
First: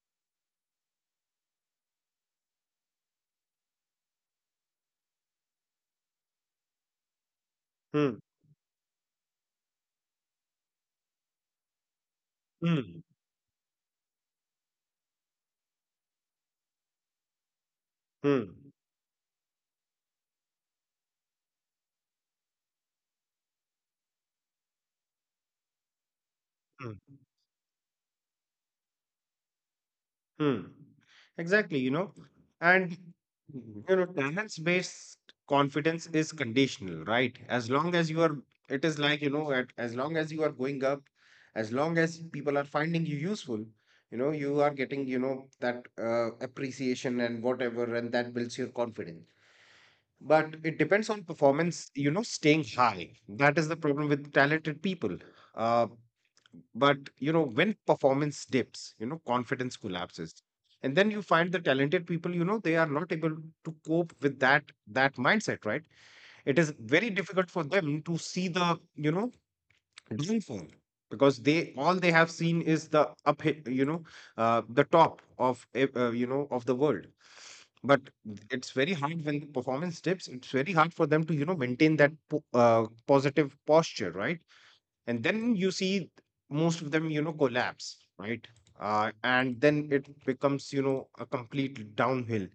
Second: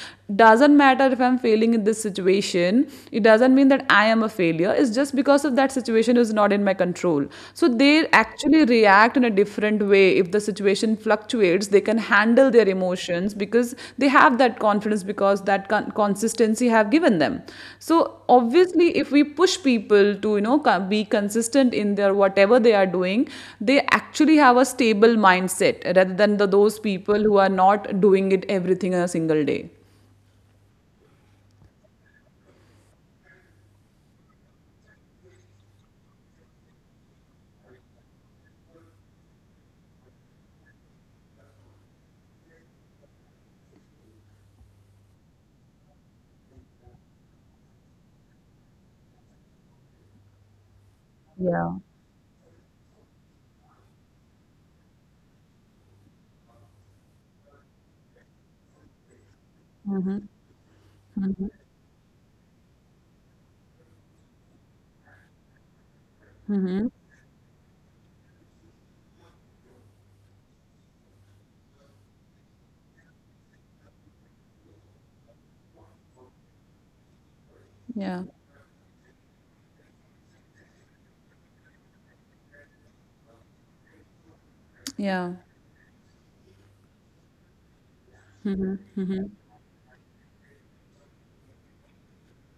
Doesn't matter if I'm failing in this situation, it doesn't mean that I am a failure, it's just because of that situation is not in my control. So they Mm. actually react in a different way. If the situation fluctuates, they can handle their Mm. emotions because they have that confidence, because that consistency have given them. So Mm. obviously if we push people to you know be consistent in their whatever they are doing, they actually have a stable mindset rather than those Mm. people who are not doing it everything in a single day. Hmm. Exactly, you know, and, you know, talents based confidence is conditional, right? As long as you are, it is like, you know, as long as you are going up, as long as people are finding you useful, you know, you are getting, you know, that appreciation and whatever, and that builds your confidence. But it depends on Yeah, performance, you know, staying high. That is the problem with talented people. Uh, but, you know, when performance dips, you know, confidence collapses, and then you find the talented people, you know, they are not able to cope with that mindset, right? It is very difficult for them to see the, you know, downfall, because they, all they have seen is the up, you know, the top of you know, of the world. But yeah, it's very hard when the performance dips. It's very hard for them to, you know, maintain that positive posture, right? And yeah, then you see most of them, you know, collapse, right? And then it becomes, you know, a complete downhill.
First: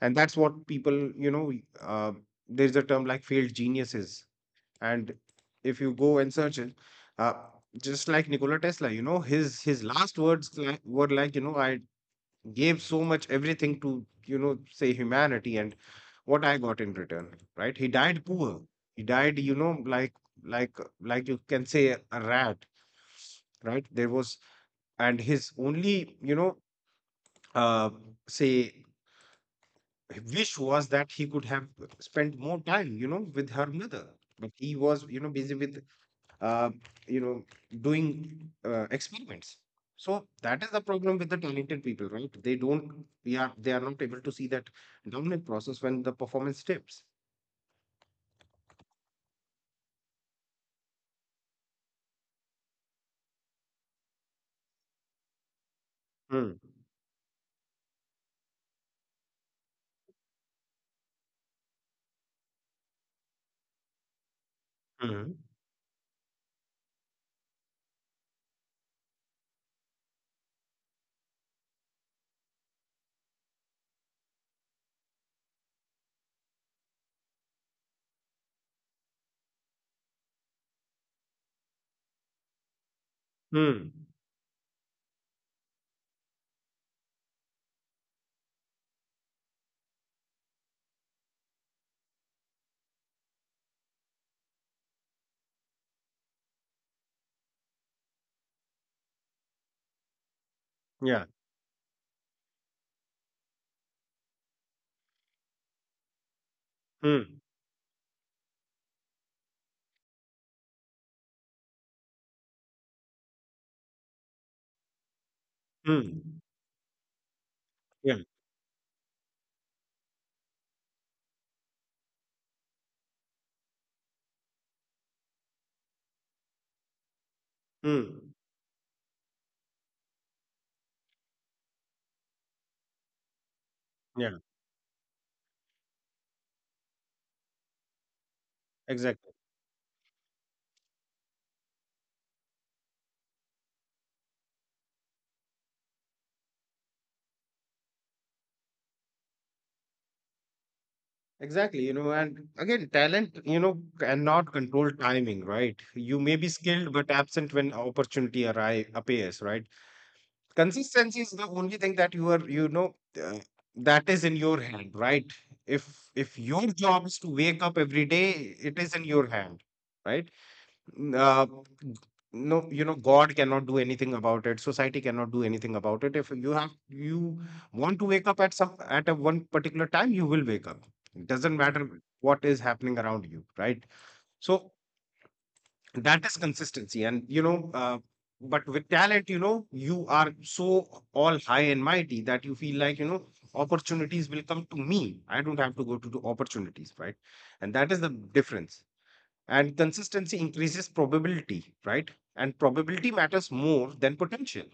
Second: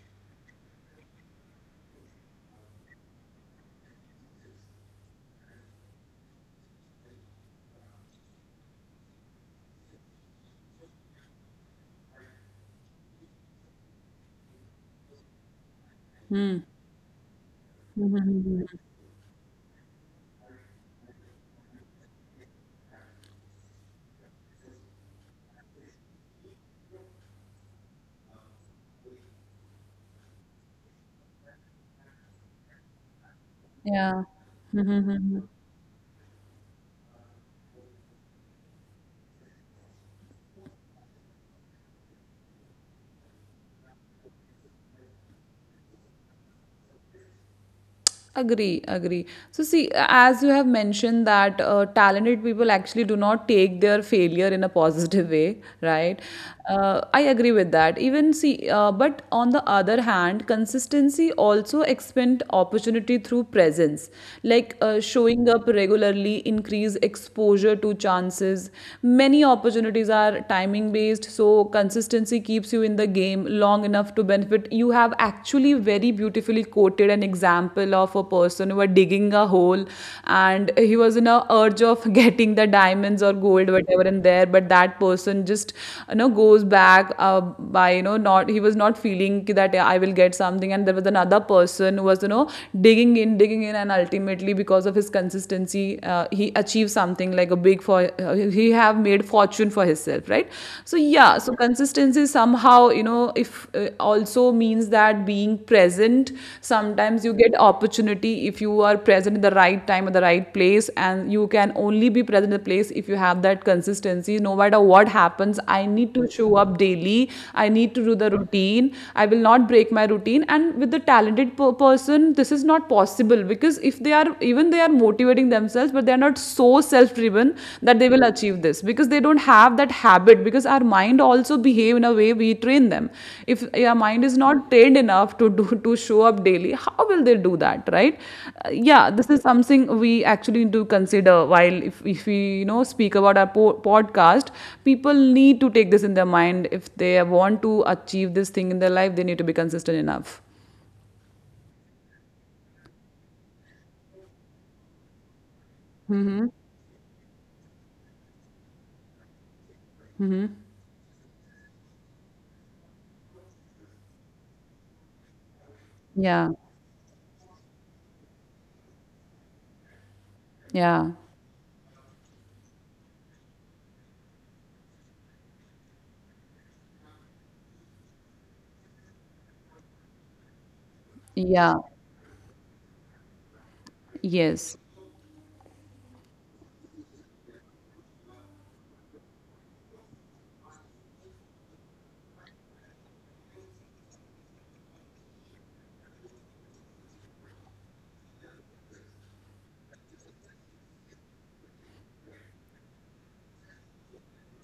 And that's what people, you know, uh, there's a term like failed geniuses. And if you go and search it, uh, just like Nikola Tesla, you know, his last words were like, you know, I gave so much everything to, you know, say humanity, and what I got in return, right? He died poor. He died, you know, like, like you can say, a rat, right? There was, and his only, you know, uh, say, wish was that he could have spent more time, you know, with her mother. yeah. But he was, you know, busy with, uh, you know, doing experiments. So that is the problem with the talented people, right? They don't, we are, they are not able to see that dominant process when the performance dips. Agree, agree. So, see, as you have mentioned, that talented people actually do not take their failure in a positive way, right? Hmm. I agree with that. Even see, but on the other hand, consistency also expand opportunity through presence, like Hmm. showing up regularly, increase exposure to chances. Many opportunities are timing based, so consistency keeps you in the game long enough to benefit. You have actually very beautifully quoted an example of a person who was digging a hole, and he was in a urge of *laughs* getting the diamonds or gold, Hmm. whatever, in there. But that person just, goes back, by, not, he was not feeling ki that, "Yeah, I will get something." And there was another person who was, digging in, digging in, and ultimately, because of his consistency, he achieved something like a big for, he have made fortune for himself, right? So Yeah. yeah, so consistency somehow, if uh, also means that being present, sometimes you Hmm. get opportunity if you are present at the right time, at the right place, and you can only be present in the place if you have that consistency. No matter what happens, I need to Hmm. show up daily. I need to do Yeah. the routine. I will not break my routine. And with the talented person, this is not possible, because if they are, even they are motivating themselves, but they are not so self driven that they will Hmm. achieve this, because they don't have that habit, because our mind also behave in a way we train them. If your mind Yeah. is not trained enough to show up daily, how will they do that, right? Yeah, this Exactly. is something we actually need to consider. While if, we, speak about our podcast, people need to take this in their mind. If they want to achieve this thing in their life, they need to be consistent enough. Exactly, you know, and again, talent, you know, cannot control timing, right? You may be skilled but absent when opportunity arri appears, right? Consistency is the only thing that you are, you know, uh, that is in your hand, right? If if Yeah, your job is to wake up every day, it is in your hand, right? yeah, uh, no, you know, god cannot do anything about it. Society cannot do anything about it. If you have you want to wake up at some at a one particular time, you will wake up. It doesn't yeah. matter what is happening around you, right? So Yes. that is consistency. And but with talent, you know, you are so all high and mighty that you feel like, you know, opportunities will come to me, I don't have to go to the opportunities, right? And that is the difference. And consistency increases probability, right? And probability matters more than potential.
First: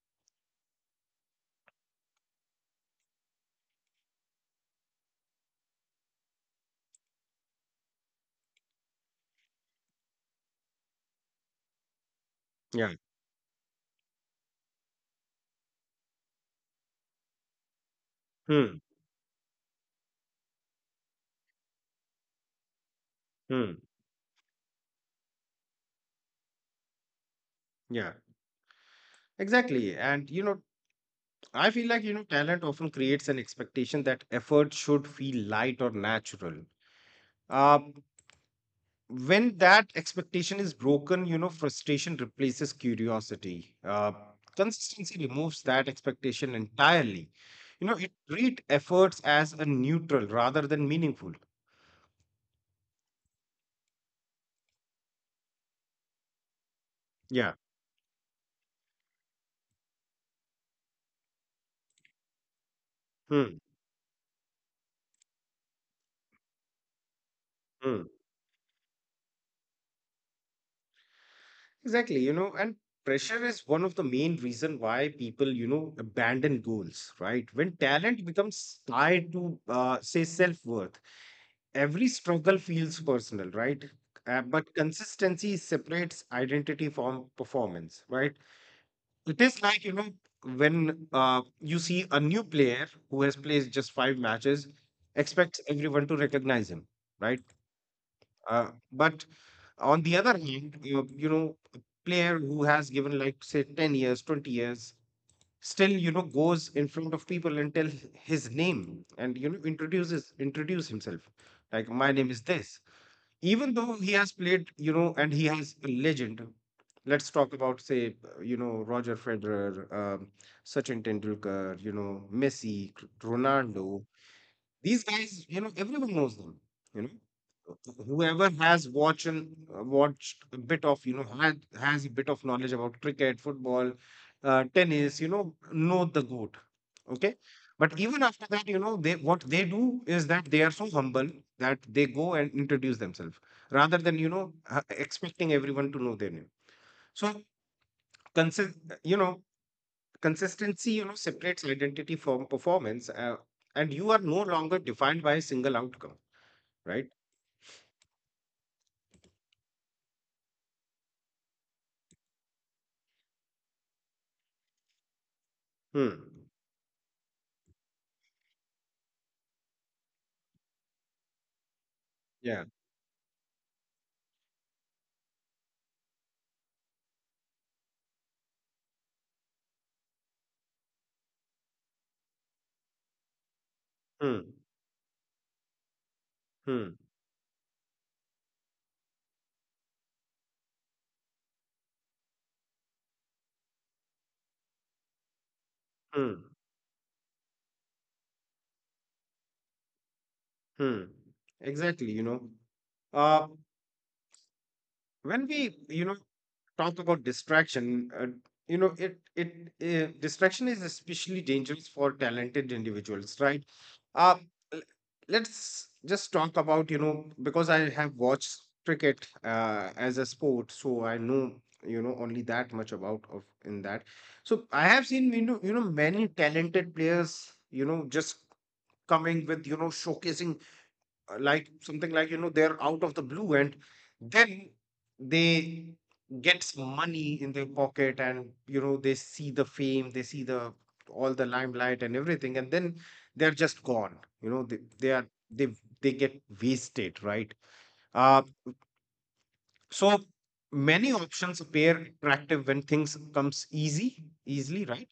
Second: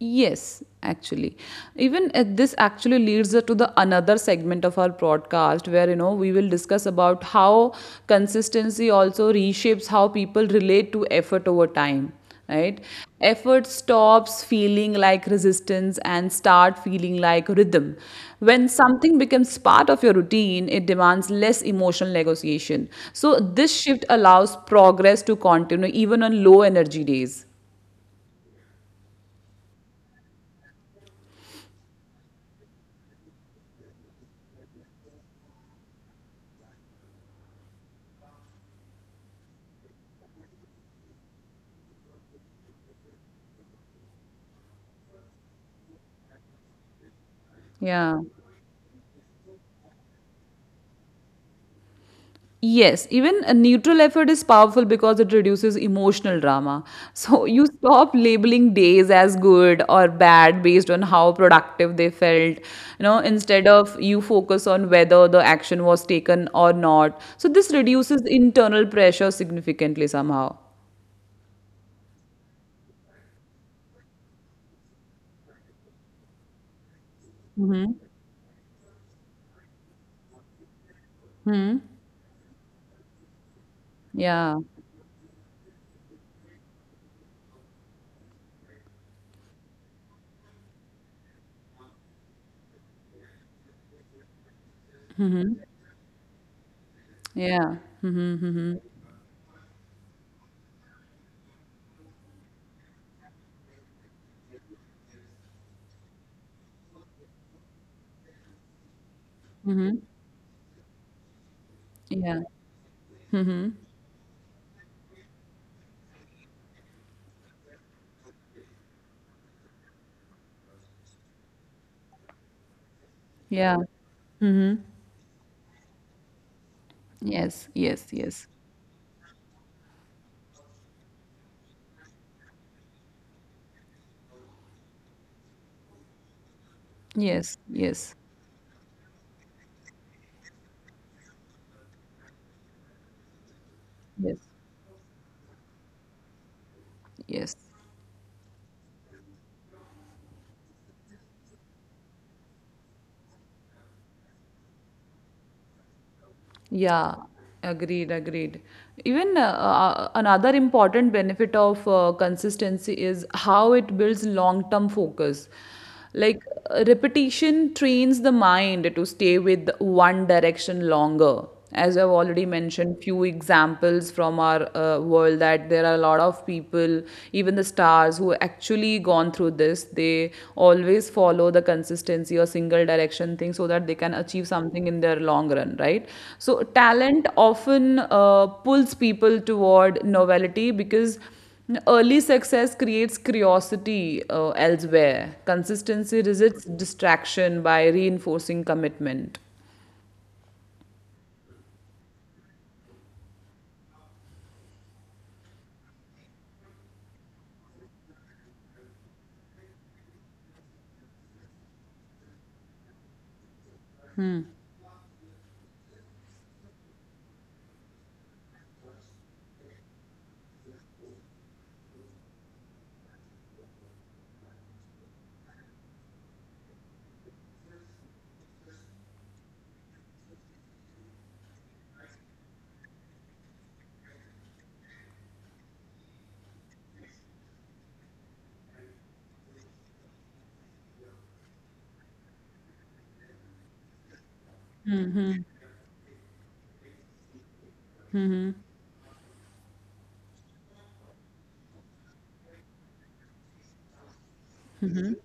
Yes, actually. Even this actually leads to the another segment of our broadcast, where, we will discuss about how consistency also reshapes how people relate to effort over time, right? Yeah. Effort stops feeling like resistance and start feeling like rhythm. When Hmm. something becomes part of your routine, it demands less emotional negotiation. So this Hmm. shift allows progress to continue even on low energy days. Yeah, exactly. And you know, I feel like, you know, talent often creates an expectation that effort should feel light or natural. um when that expectation is broken, you know, frustration replaces curiosity. Consistency removes that expectation entirely. You know, Yeah. it treat efforts as a neutral rather than meaningful. Yes, even a neutral effort is powerful, because it reduces emotional drama. So Yeah. you stop labeling days as good or bad based on how productive they felt. You know, Hmm. instead of, you focus on whether the action was taken or not. So this reduces internal pressure significantly somehow. Exactly, you know, and pressure is one of the main reason why people, you know, abandon goals, right? When talent becomes tied to, say, self-worth, every struggle feels personal, right? Yeah. But consistency separates identity from performance, right? It is like, you know, when you see a new player who has played just five matches, expects everyone to recognize him, right? Yeah. Mm-hmm. Mm-hmm. But on the other hand, you know, a player who has given, like say, 10 years, 20 years, still, you know, goes in front of people and tell his name and, you know, introduce himself. Like, my name Yeah. is this. Even though he has played, you know, and he has a legend. Let's talk about, say, you know, Roger Federer, Sachin Tendulkar, you know, Messi, Yeah. Ronaldo, these guys, you know, everyone knows them. You Yes. know, Yes. Yes. whoever has watched and watched a bit of, you know, had has a bit of knowledge about cricket, football, tennis. You know the goat. Okay, Yes. but Yes. even after that, you know, they what they do is that they are so humble that they go and introduce themselves rather than, you Yes. know, expecting everyone to know their name. So, Yes. consi- you know, consistency, you know, separates identity from performance. And you are no longer defined by a single outcome, right? Yeah, agreed, agreed. Even another important benefit of consistency is how it builds long-term focus. Hmm. Like repetition trains the mind to stay with one direction longer. As I've already Yeah. mentioned, few examples from our world, that there are a lot of people, even the stars, who actually gone through this. They always follow the consistency or single direction thing, so that they can achieve Hmm. something in their long run, right? So Hmm. talent often pulls people toward novelty, because early success creates curiosity, elsewhere. Consistency Hmm. resists distraction by reinforcing commitment. Hmm. Exactly. You know, uh, when we, you know, talk about distraction, it distraction is especially dangerous for talented individuals, right? Uh, l- let's just talk about, you know, because I have watched cricket as a sport, so I know, you know, only that much about of in that. So I have seen, you know, you know, many talented players, you know, just coming with, you know, showcasing like something like, you know, they're out of the blue, and then they gets money in their pocket, and you know, they see the fame, they see the all the limelight and everything, and then they're just gone. You know, they get wasted, right? uh so many options appear attractive when things comes easy easily, right?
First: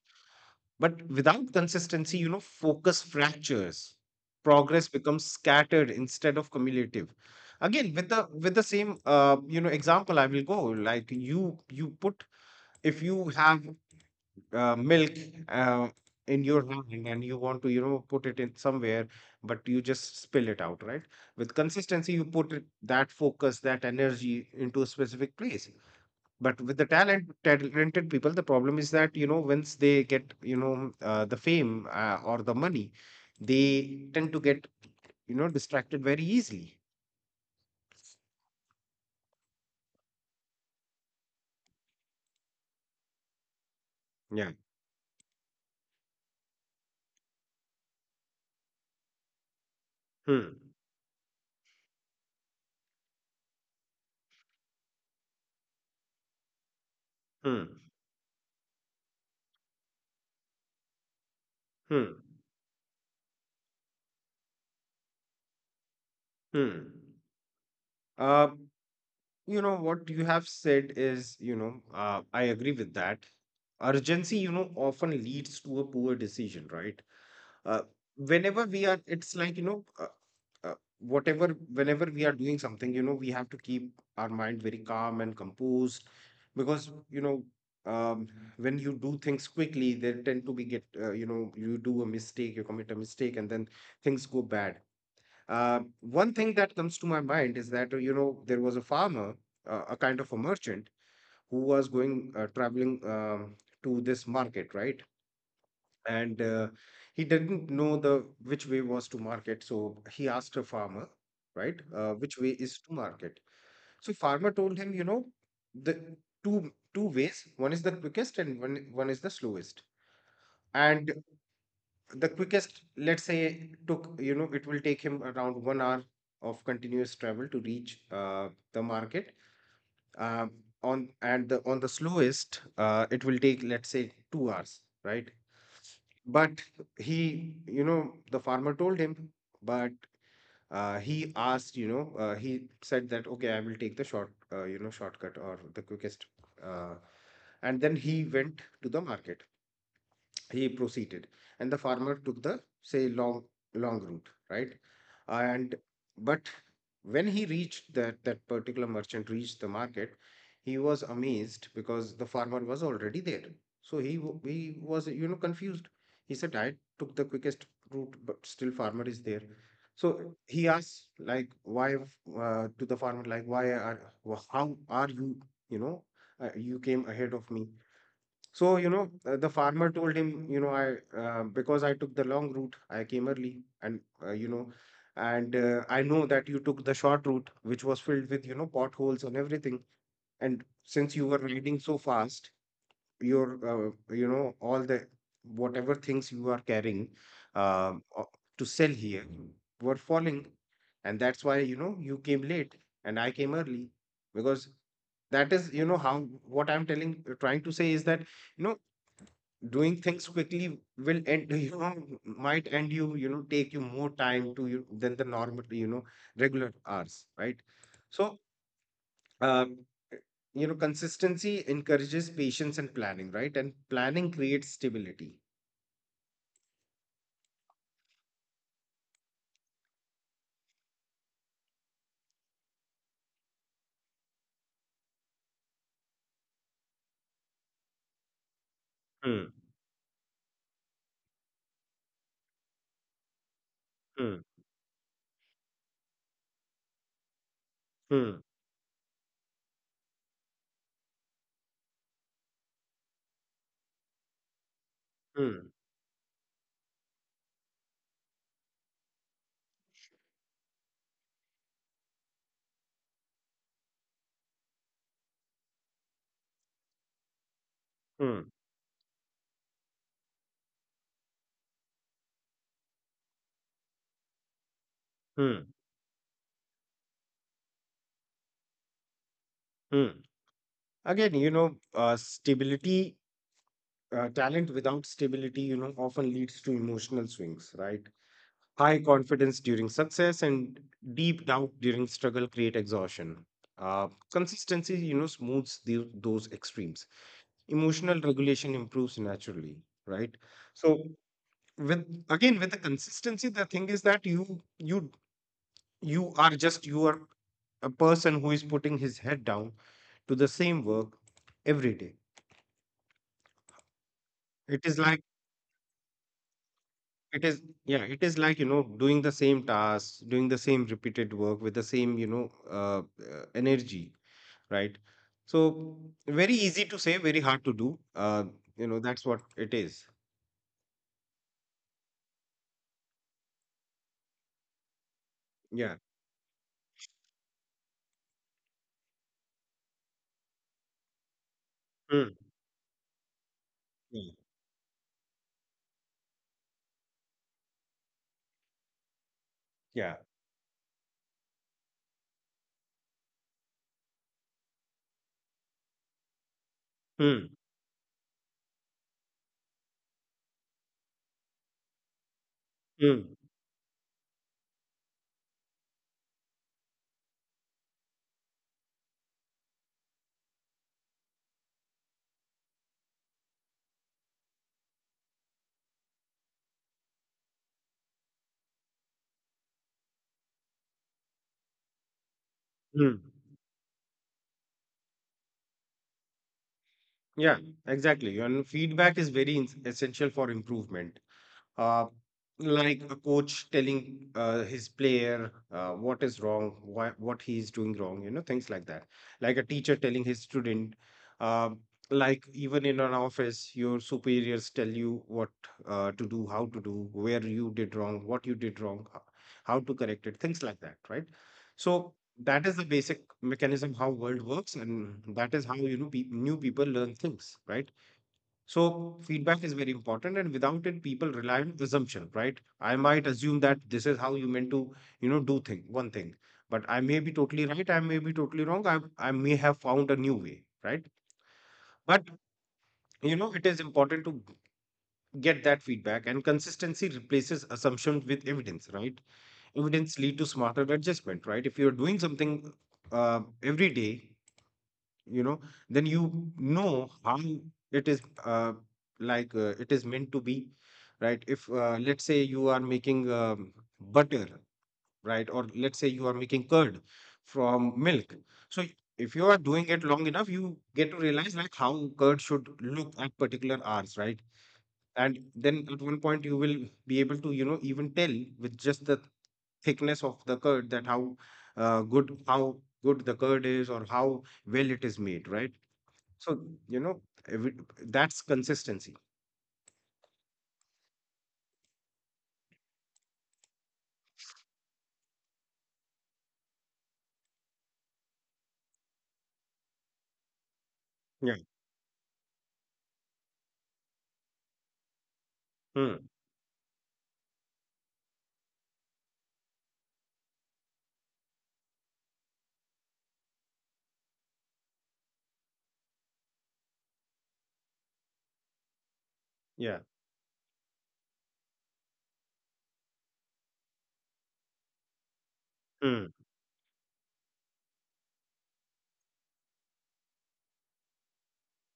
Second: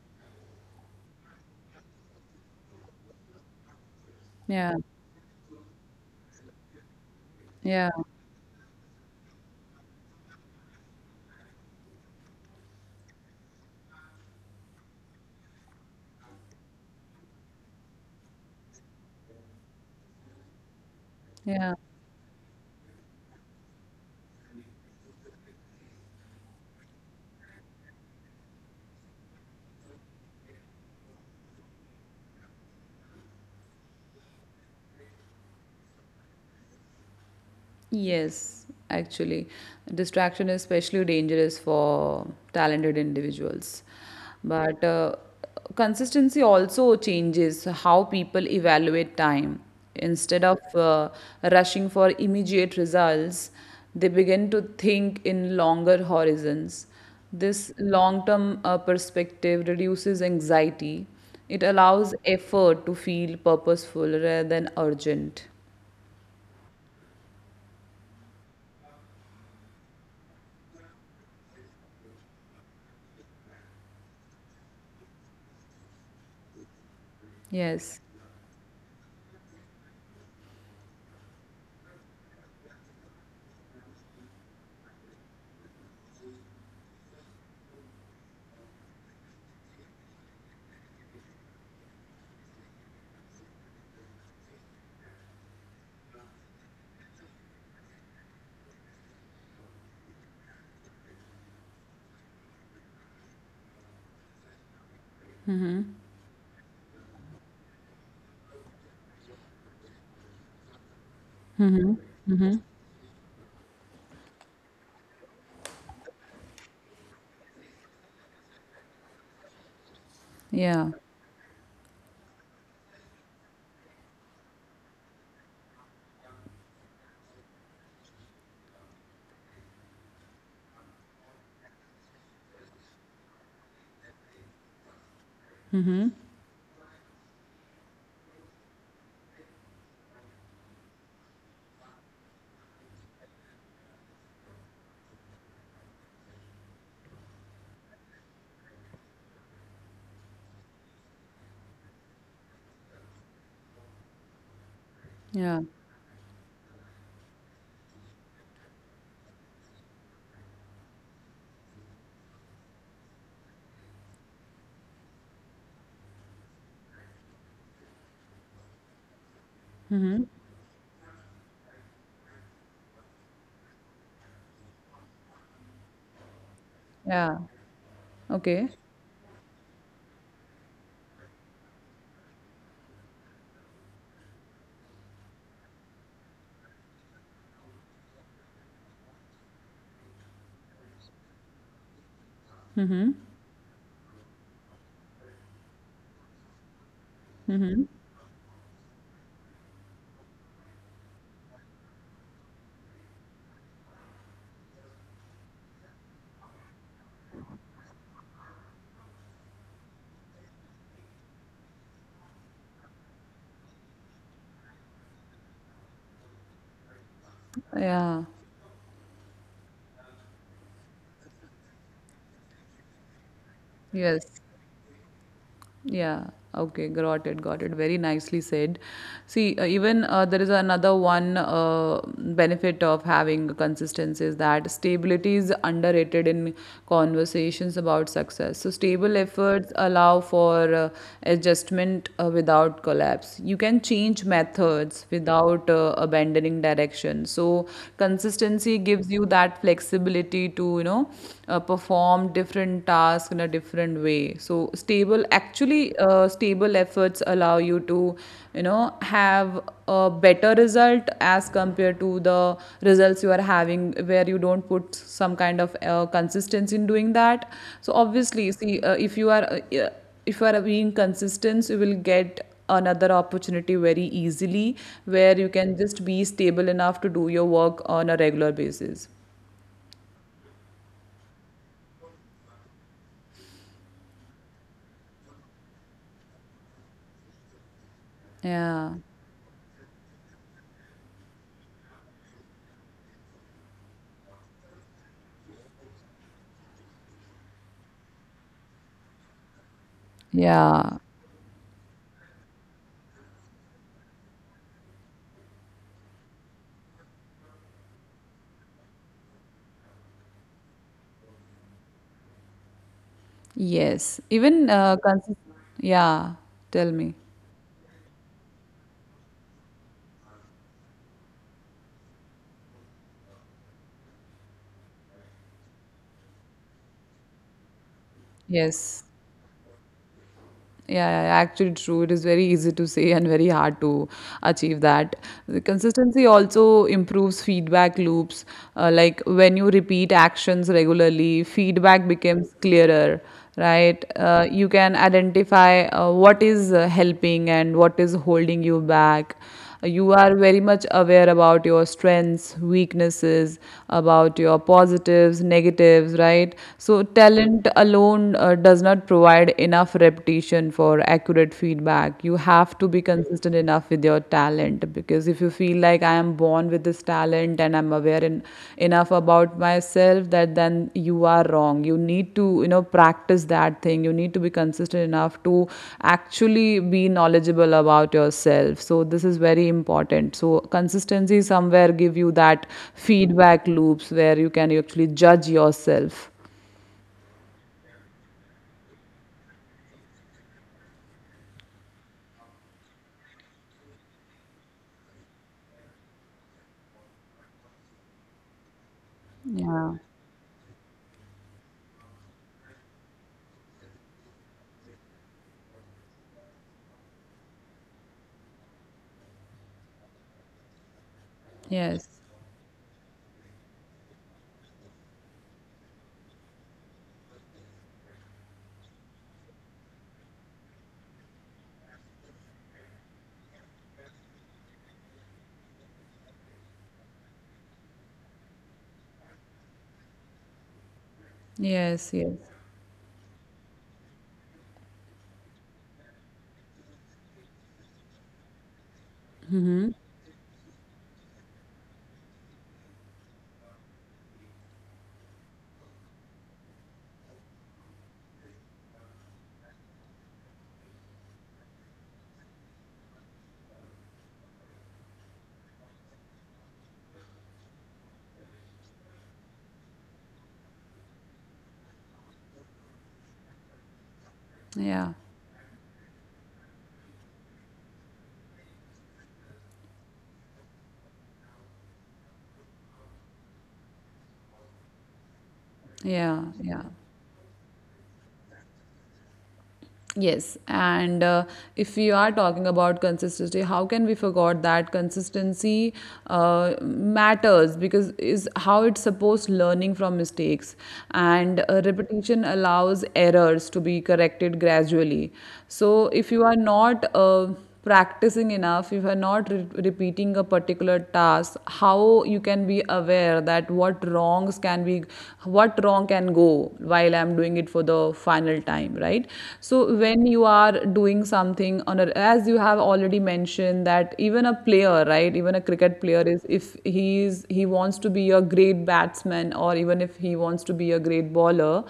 But without consistency, you know, focus fractures. Yeah, Progress becomes scattered instead of cumulative. yeah, Again, with the same, you know, example, I will go like, you put if you have milk uh, in your hand and you want to, you know, put it in somewhere, but you just spill it out, right? With yeah. consistency, you put it, that focus, that energy into a specific place. But with the talented people, the problem is that, you know, once they get, you know, the fame or the money, they tend to get, you know, distracted very easily. Yes, actually, distraction is especially dangerous for talented individuals. Yeah. But consistency also changes how people evaluate time. Instead of Hmm. Rushing for immediate results, they begin to think in longer horizons. This Hmm. long term perspective reduces anxiety. It Hmm. allows effort to feel purposeful rather than urgent. Hmm. uh, you know, what you have said is, you know, I agree with that. Urgency, you know, often leads to a poor decision, right? uh, Yes. whenever we are It's like, you know, uh, whatever whenever we are doing something, you know, we have to keep our mind very calm and composed, because, you know, um, when you do things quickly, they tend to be get, you know, you commit a mistake, and then things go bad. One thing that comes to my mind is that, you know, there was a farmer, a kind of a merchant, who was going, traveling, to this market, right? And he didn't know the which way was to market, so he asked a farmer, right? Which way is to market? So farmer told him, you know, the two ways, one is the quickest, and one is the slowest. Yeah. And the quickest, let's say, took, you know, it will take him around one hour of continuous travel to reach, the market. um, on the slowest, it will take, let's say, two hours, right? But he, you know, the farmer told him, but he asked, you know, he said that, okay, I will take the short, you know, shortcut or the quickest. uh, and then he went to the market, he proceeded, and the farmer took the, say, long route, right? Yeah. And but when he reached that that particular merchant reached the market, he was amazed because the farmer was already there. So he was, you know, confused. He said, I took the quickest route, but still farmer is there. So he asked, like, why, to the farmer, like, how are you, you know, you came ahead Yeah. of me? So, Okay. you know, the farmer told him, you know, I because I took the long route, I came early, and you know, and I know that you took the short route, which was filled with, you know, potholes and everything. And since you were riding so fast, your, you know, all the whatever things you are carrying, um, o- to sell here, were falling, and that's why, you know, you came late and I came early. Because that is, you know, how what I'm telling, trying to say is that, you know, doing things quickly will end *laughs* you know, might end you, you know, take you more time to you than the normal, you know, regular hours, right? So, Yeah. um, you know, consistency encourages patience and planning, right? And planning Yes. creates stability. Yeah. Okay. Got it. Got it. Very nicely said. See, even there is another one benefit of having consistency, is that stability is underrated in conversations about success. So, stable Hmm. efforts allow for adjustment without collapse. You can change Hmm. methods without abandoning direction. So, Hmm. consistency gives you that flexibility to, perform different different task in a different way. So stable Hmm. actually, stable efforts allow you to, have a better result as compared to the results you are having, where you don't put some kind of consistency in doing that. So Hmm. obviously, see, if you are yeah, if you are being consistent, you will get another opportunity very easily, where you Hmm. can just be stable enough to do your work on a regular basis. Hmm. Again, you know, stability, talent without stability, you know, often leads to emotional swings, right? Yeah, High confidence during success and deep doubt during struggle create exhaustion. Consistency, you know, smooths the, those extremes. Emotional regulation improves naturally, right? So yeah. with again with the consistency, the thing is that you you are just you are a person who is putting his head down to the same work every day. Yes, even It is like. consist, yeah, tell me. It is, yeah, it is like, you know, doing the same tasks, doing the same repeated work with the same, you know, energy, right? So, very easy to say, very hard to do. You know, Yes. that's what it is. Yeah, yeah, yeah, actually true. It is very easy to say and very hard to achieve that. The Yeah. consistency also improves feedback loops. Like when you repeat actions regularly, feedback Mm. becomes clearer, right? Mm. You can identify what is helping and what is holding you back. You Yeah. are very much aware about your strengths, weaknesses, about your positives, negatives, right? So Mm. talent alone does not provide enough repetition for accurate feedback. You have to be Mm. consistent enough with your talent, because if you feel like I am born with this talent, and I'm aware enough about myself, that then you are wrong. You need to, practice that thing. You need to be consistent enough to actually be knowledgeable about yourself. So this is very important. So consistency somewhere give you that Mm. feedback loops, where you can actually judge yourself. Yeah, exactly. And feedback is very essential for improvement. uh, like a coach telling his player what is wrong, why, what he is doing wrong, you know, things like that. Like a Yeah. teacher telling his student, uh, like even in an office, your superiors tell you what to do, how to do, where you did wrong, what you did wrong, how to correct it, things like that, right? Yes, So that is the basic mechanism how world works, and that is how, you know, new people learn things, right? So feedback is very important, and without it, people rely on assumption, right? I might assume that this is how you meant to, you know, do thing one thing, but I may be totally right. I may be totally wrong. I may have found a new way, right? yes, But, yes. you know, it is important to get that feedback, and consistency replaces assumption with evidence, right? Evidence lead to smarter adjustment, right? If you are doing something every day, you know, then you know how it is, like, it is meant to be, right? If, let's say, you are making, butter, right, or let's say you are making curd from milk, so if you are doing it long enough, you get to realize like how curd should look at particular hours, right? Yeah, And then at one point you will be able to, you know, even tell with just the thickness of the curd that how uh, good how good the curd is, or how well it is made, right? yeah, So, yeah. you know, every, that's consistency. Yes, and if we are talking about consistency, how can we forget that consistency matters, because is how it's supposed learning from mistakes, Yeah. and repetition allows errors to be corrected gradually. So Mm, if you are not practicing enough, if you're not repeating a particular task, how you can be aware that what wrong can go while I'm doing it for the final time, right? yeah. So when you are doing something on a, as you have already mentioned, that even a player, right, even a cricket player, Mm, is if he is he wants to be a great batsman, or even if he wants to be a great bowler.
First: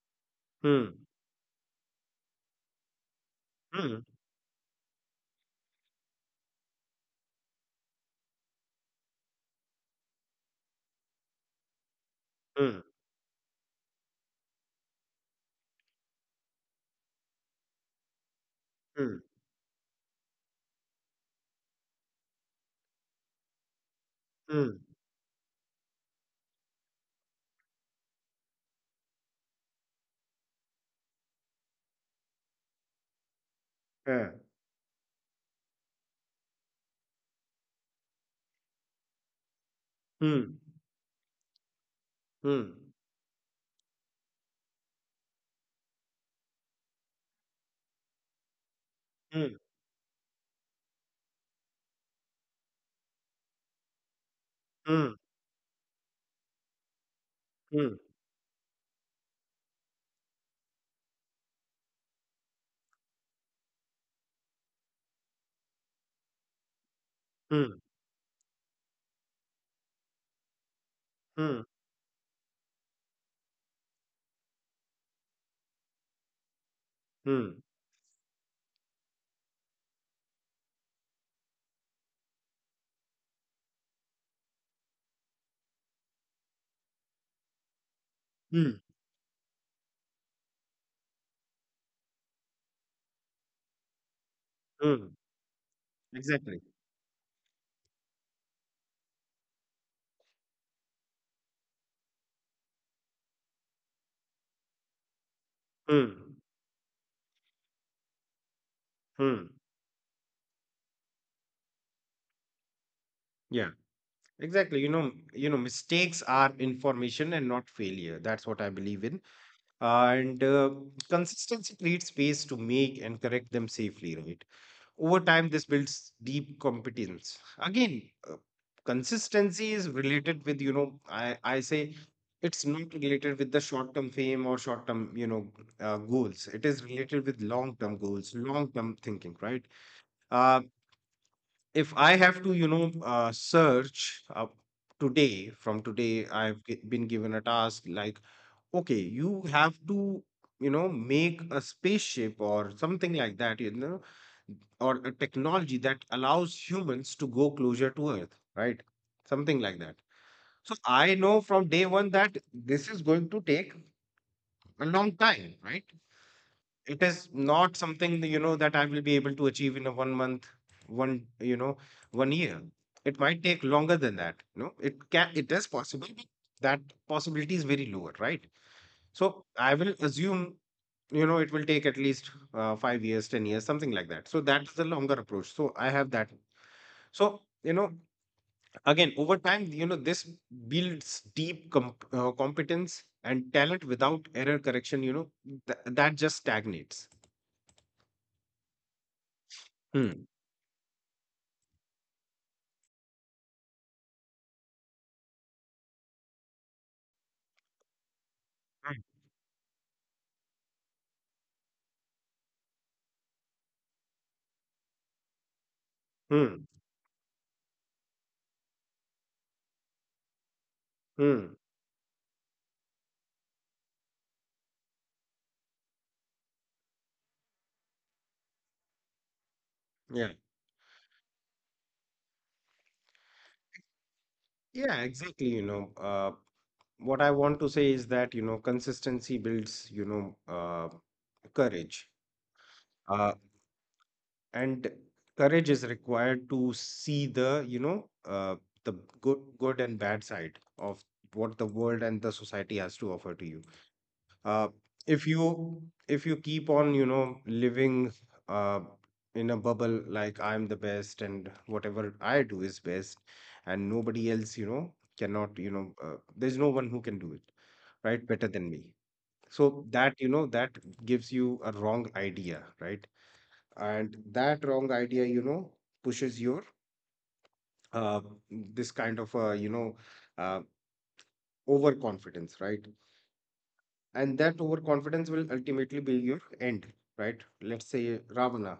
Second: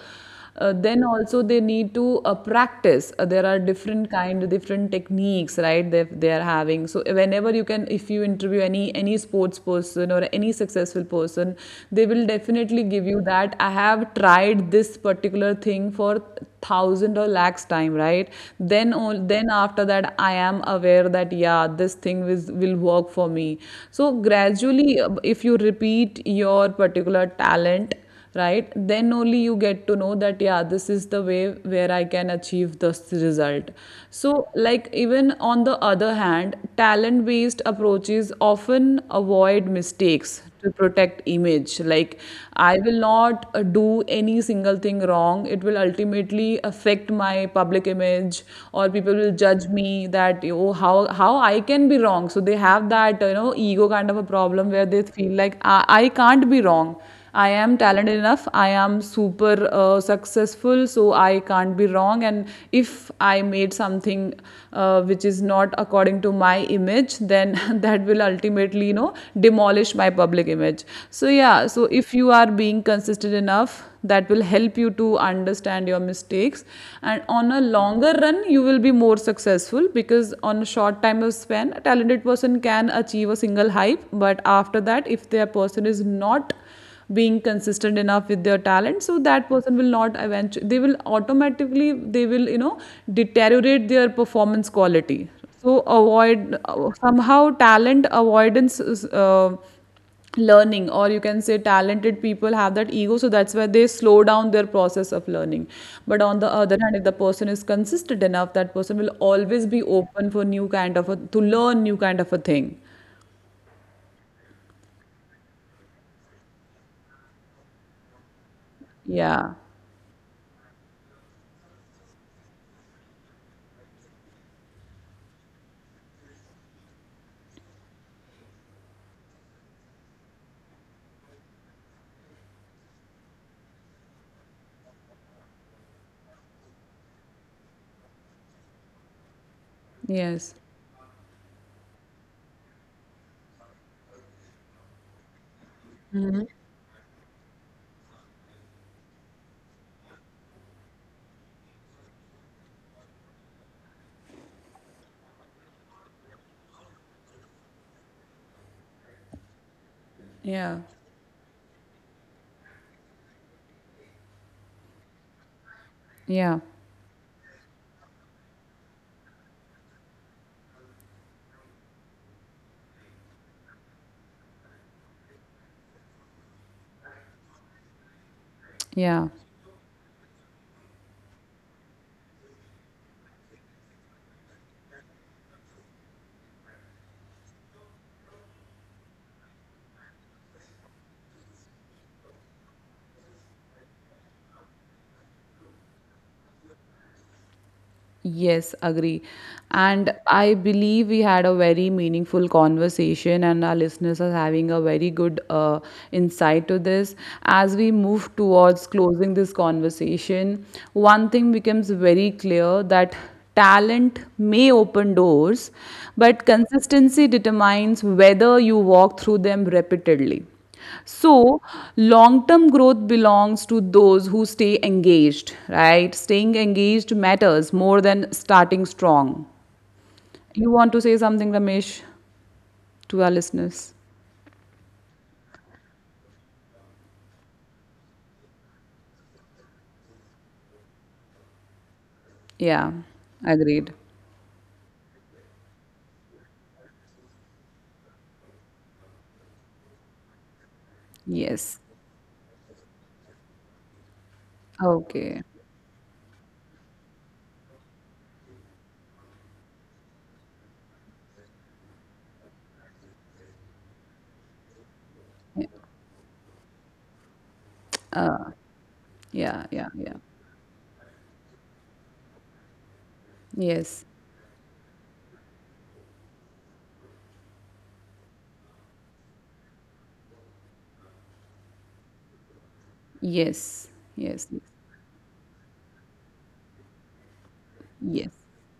mm, Then also they need to practice. There are mm, different kind different techniques, right, they are having. So whenever you can, if you interview any sports person or any successful person, they will mm, definitely give you that I have tried this particular thing for thousand or lakhs time, right? Mm, then after that I am aware that yeah, this thing will work for me. So mm, gradually, if you repeat your particular talent, right, then only you get to know that yeah, this is the way where I can achieve this result. yeah. So like, even on the other hand, talent based approaches often avoid mistakes Mm, to protect image. Like, I mm, will not do any single thing wrong, it will ultimately affect my public image, or people will mm, judge me that, oh, how, I can be wrong. So they have that, ego kind of a problem, where they mm, feel like I can't be wrong. I am mm, talented enough, I am super successful, so I can't be wrong. And if I made something which is not according to my image, then mm, *laughs* mm, that will ultimately, demolish my public image. So, yeah, so if you are being consistent enough, that will help you to understand your mistakes, and on a mm, longer run, you will be more successful. Because on a short time of span a talented person can achieve a single hype, but after that, if their person is not being consistent enough with their mm, talent, so that person will not, eventually they will automatically, they will, deteriorate their performance mm. quality. So avoid, Exactly. somehow, talent avoidance is, learning, or you can say talented people have that ego, so that's why they slow down their process of learning. But on Mm, the other hand, if the person is consistent enough, that person will mm. always be open for new kind of a to learn new kind of a thing. Yeah. Exactly. You know, mistakes are information and not failure. That's what I believe in. Yeah, And consistency creates space to make and correct them safely, right? Over time, this builds deep competence. Again, uh, consistency is related with, you know, I say, it's not related with the short term fame or short term, you know, goals. It is related with long term goals, long term thinking, right? yes, Uh, if I have to, you know, from today, been given a task like, okay, you have to, you know, make a spaceship or something like that, you know, or a technology that allows humans to go closer to earth, right, something like that. So yeah, I know from day one that this is going to take a long time, right. yeah. It is not something that, you know, that I will be able to achieve in a one month, one, you know, one year. It might take longer than that. You know, it can, it is possible, but that possibility is very lower, right? So Yeah. I will assume, you know, it will take at least, 5 years, 10 years, something like that. So that's the longer approach, so I have that. So, you know, again, over time, you know, this builds deep competence, and talent without error correction, you know, that just stagnates. Yes, agree. And Hmm. I believe we had a very meaningful conversation, and our listeners are having a very good insight to this. As we move towards Right. closing this conversation, one thing becomes very clear, that talent may open doors, but Hmm. consistency determines whether you walk through them repeatedly. So, Hmm. long term growth belongs to those who stay engaged, right? Staying engaged matters more than starting strong. Yeah. You want to say something, Ramesh, to our listeners? Yeah, exactly. You know, what I want to say is that, you know, consistency builds, you know, courage. Yeah, Uh, agreed. and courage is required to see the, you know, the good and bad side of what the Yes. world and the society has to offer to you. uh, if Okay. you, if you keep on, you know, living, uh, in a bubble, like, I'm the best and whatever I do is best, and nobody else, you know, cannot, you know, there's no one who can do it right better than me. Yeah, So yeah, yeah. that, you know, that gives you a wrong idea, right? Yes, And that wrong idea, you know, pushes your, uh, this kind of, uh, overconfidence, right? yes, And yes, that yes, overconfidence will ultimately be your end, right? Let's say yes, Ravana,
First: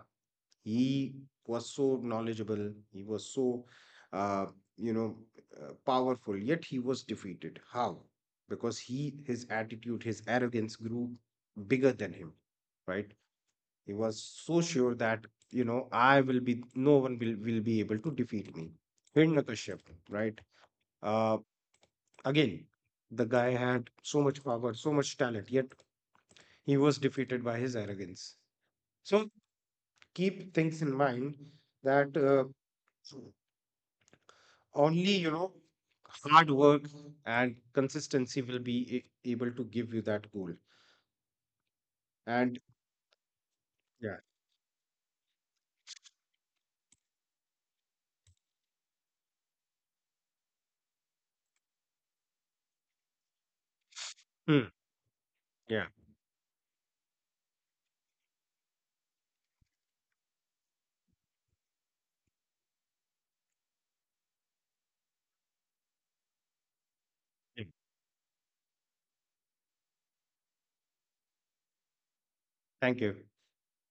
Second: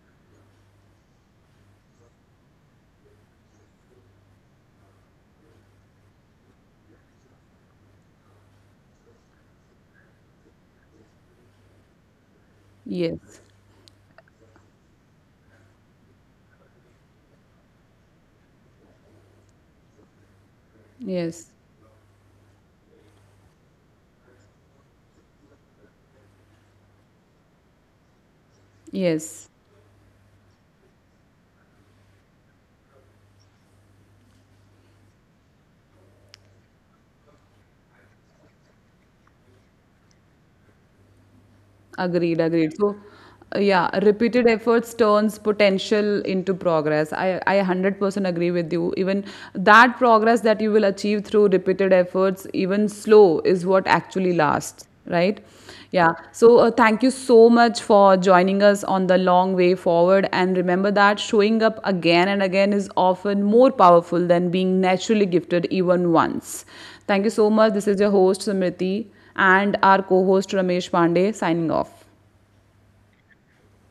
he was so knowledgeable, he was so uh, you know, powerful, yet he was defeated. How? Because he, his attitude, his arrogance grew bigger than him, right? yes, He was so sure that, you know, no one will be able to defeat me. Hiranyakashyap, right? Uh, yes, Again, the guy had so much power, so much talent, yet he was defeated by his arrogance. So yes. keep things in mind that, only, you know, hard work and consistency will be able to give you that goal. Agreed, And agreed. So, yeah, yeah. repeated efforts turns potential into progress. I 100% agree with you. Even that progress that you will achieve through repeated efforts, even slow, is what actually Hmm. lasts, right? Yeah. Yeah. So, thank you so much for joining us on the long way forward. And remember that showing up again and again is often more powerful than being naturally gifted even once. Thank you so much. Hmm. This is your host, Samriti, and our co host, Ramesh Pandey, signing off. Thank you.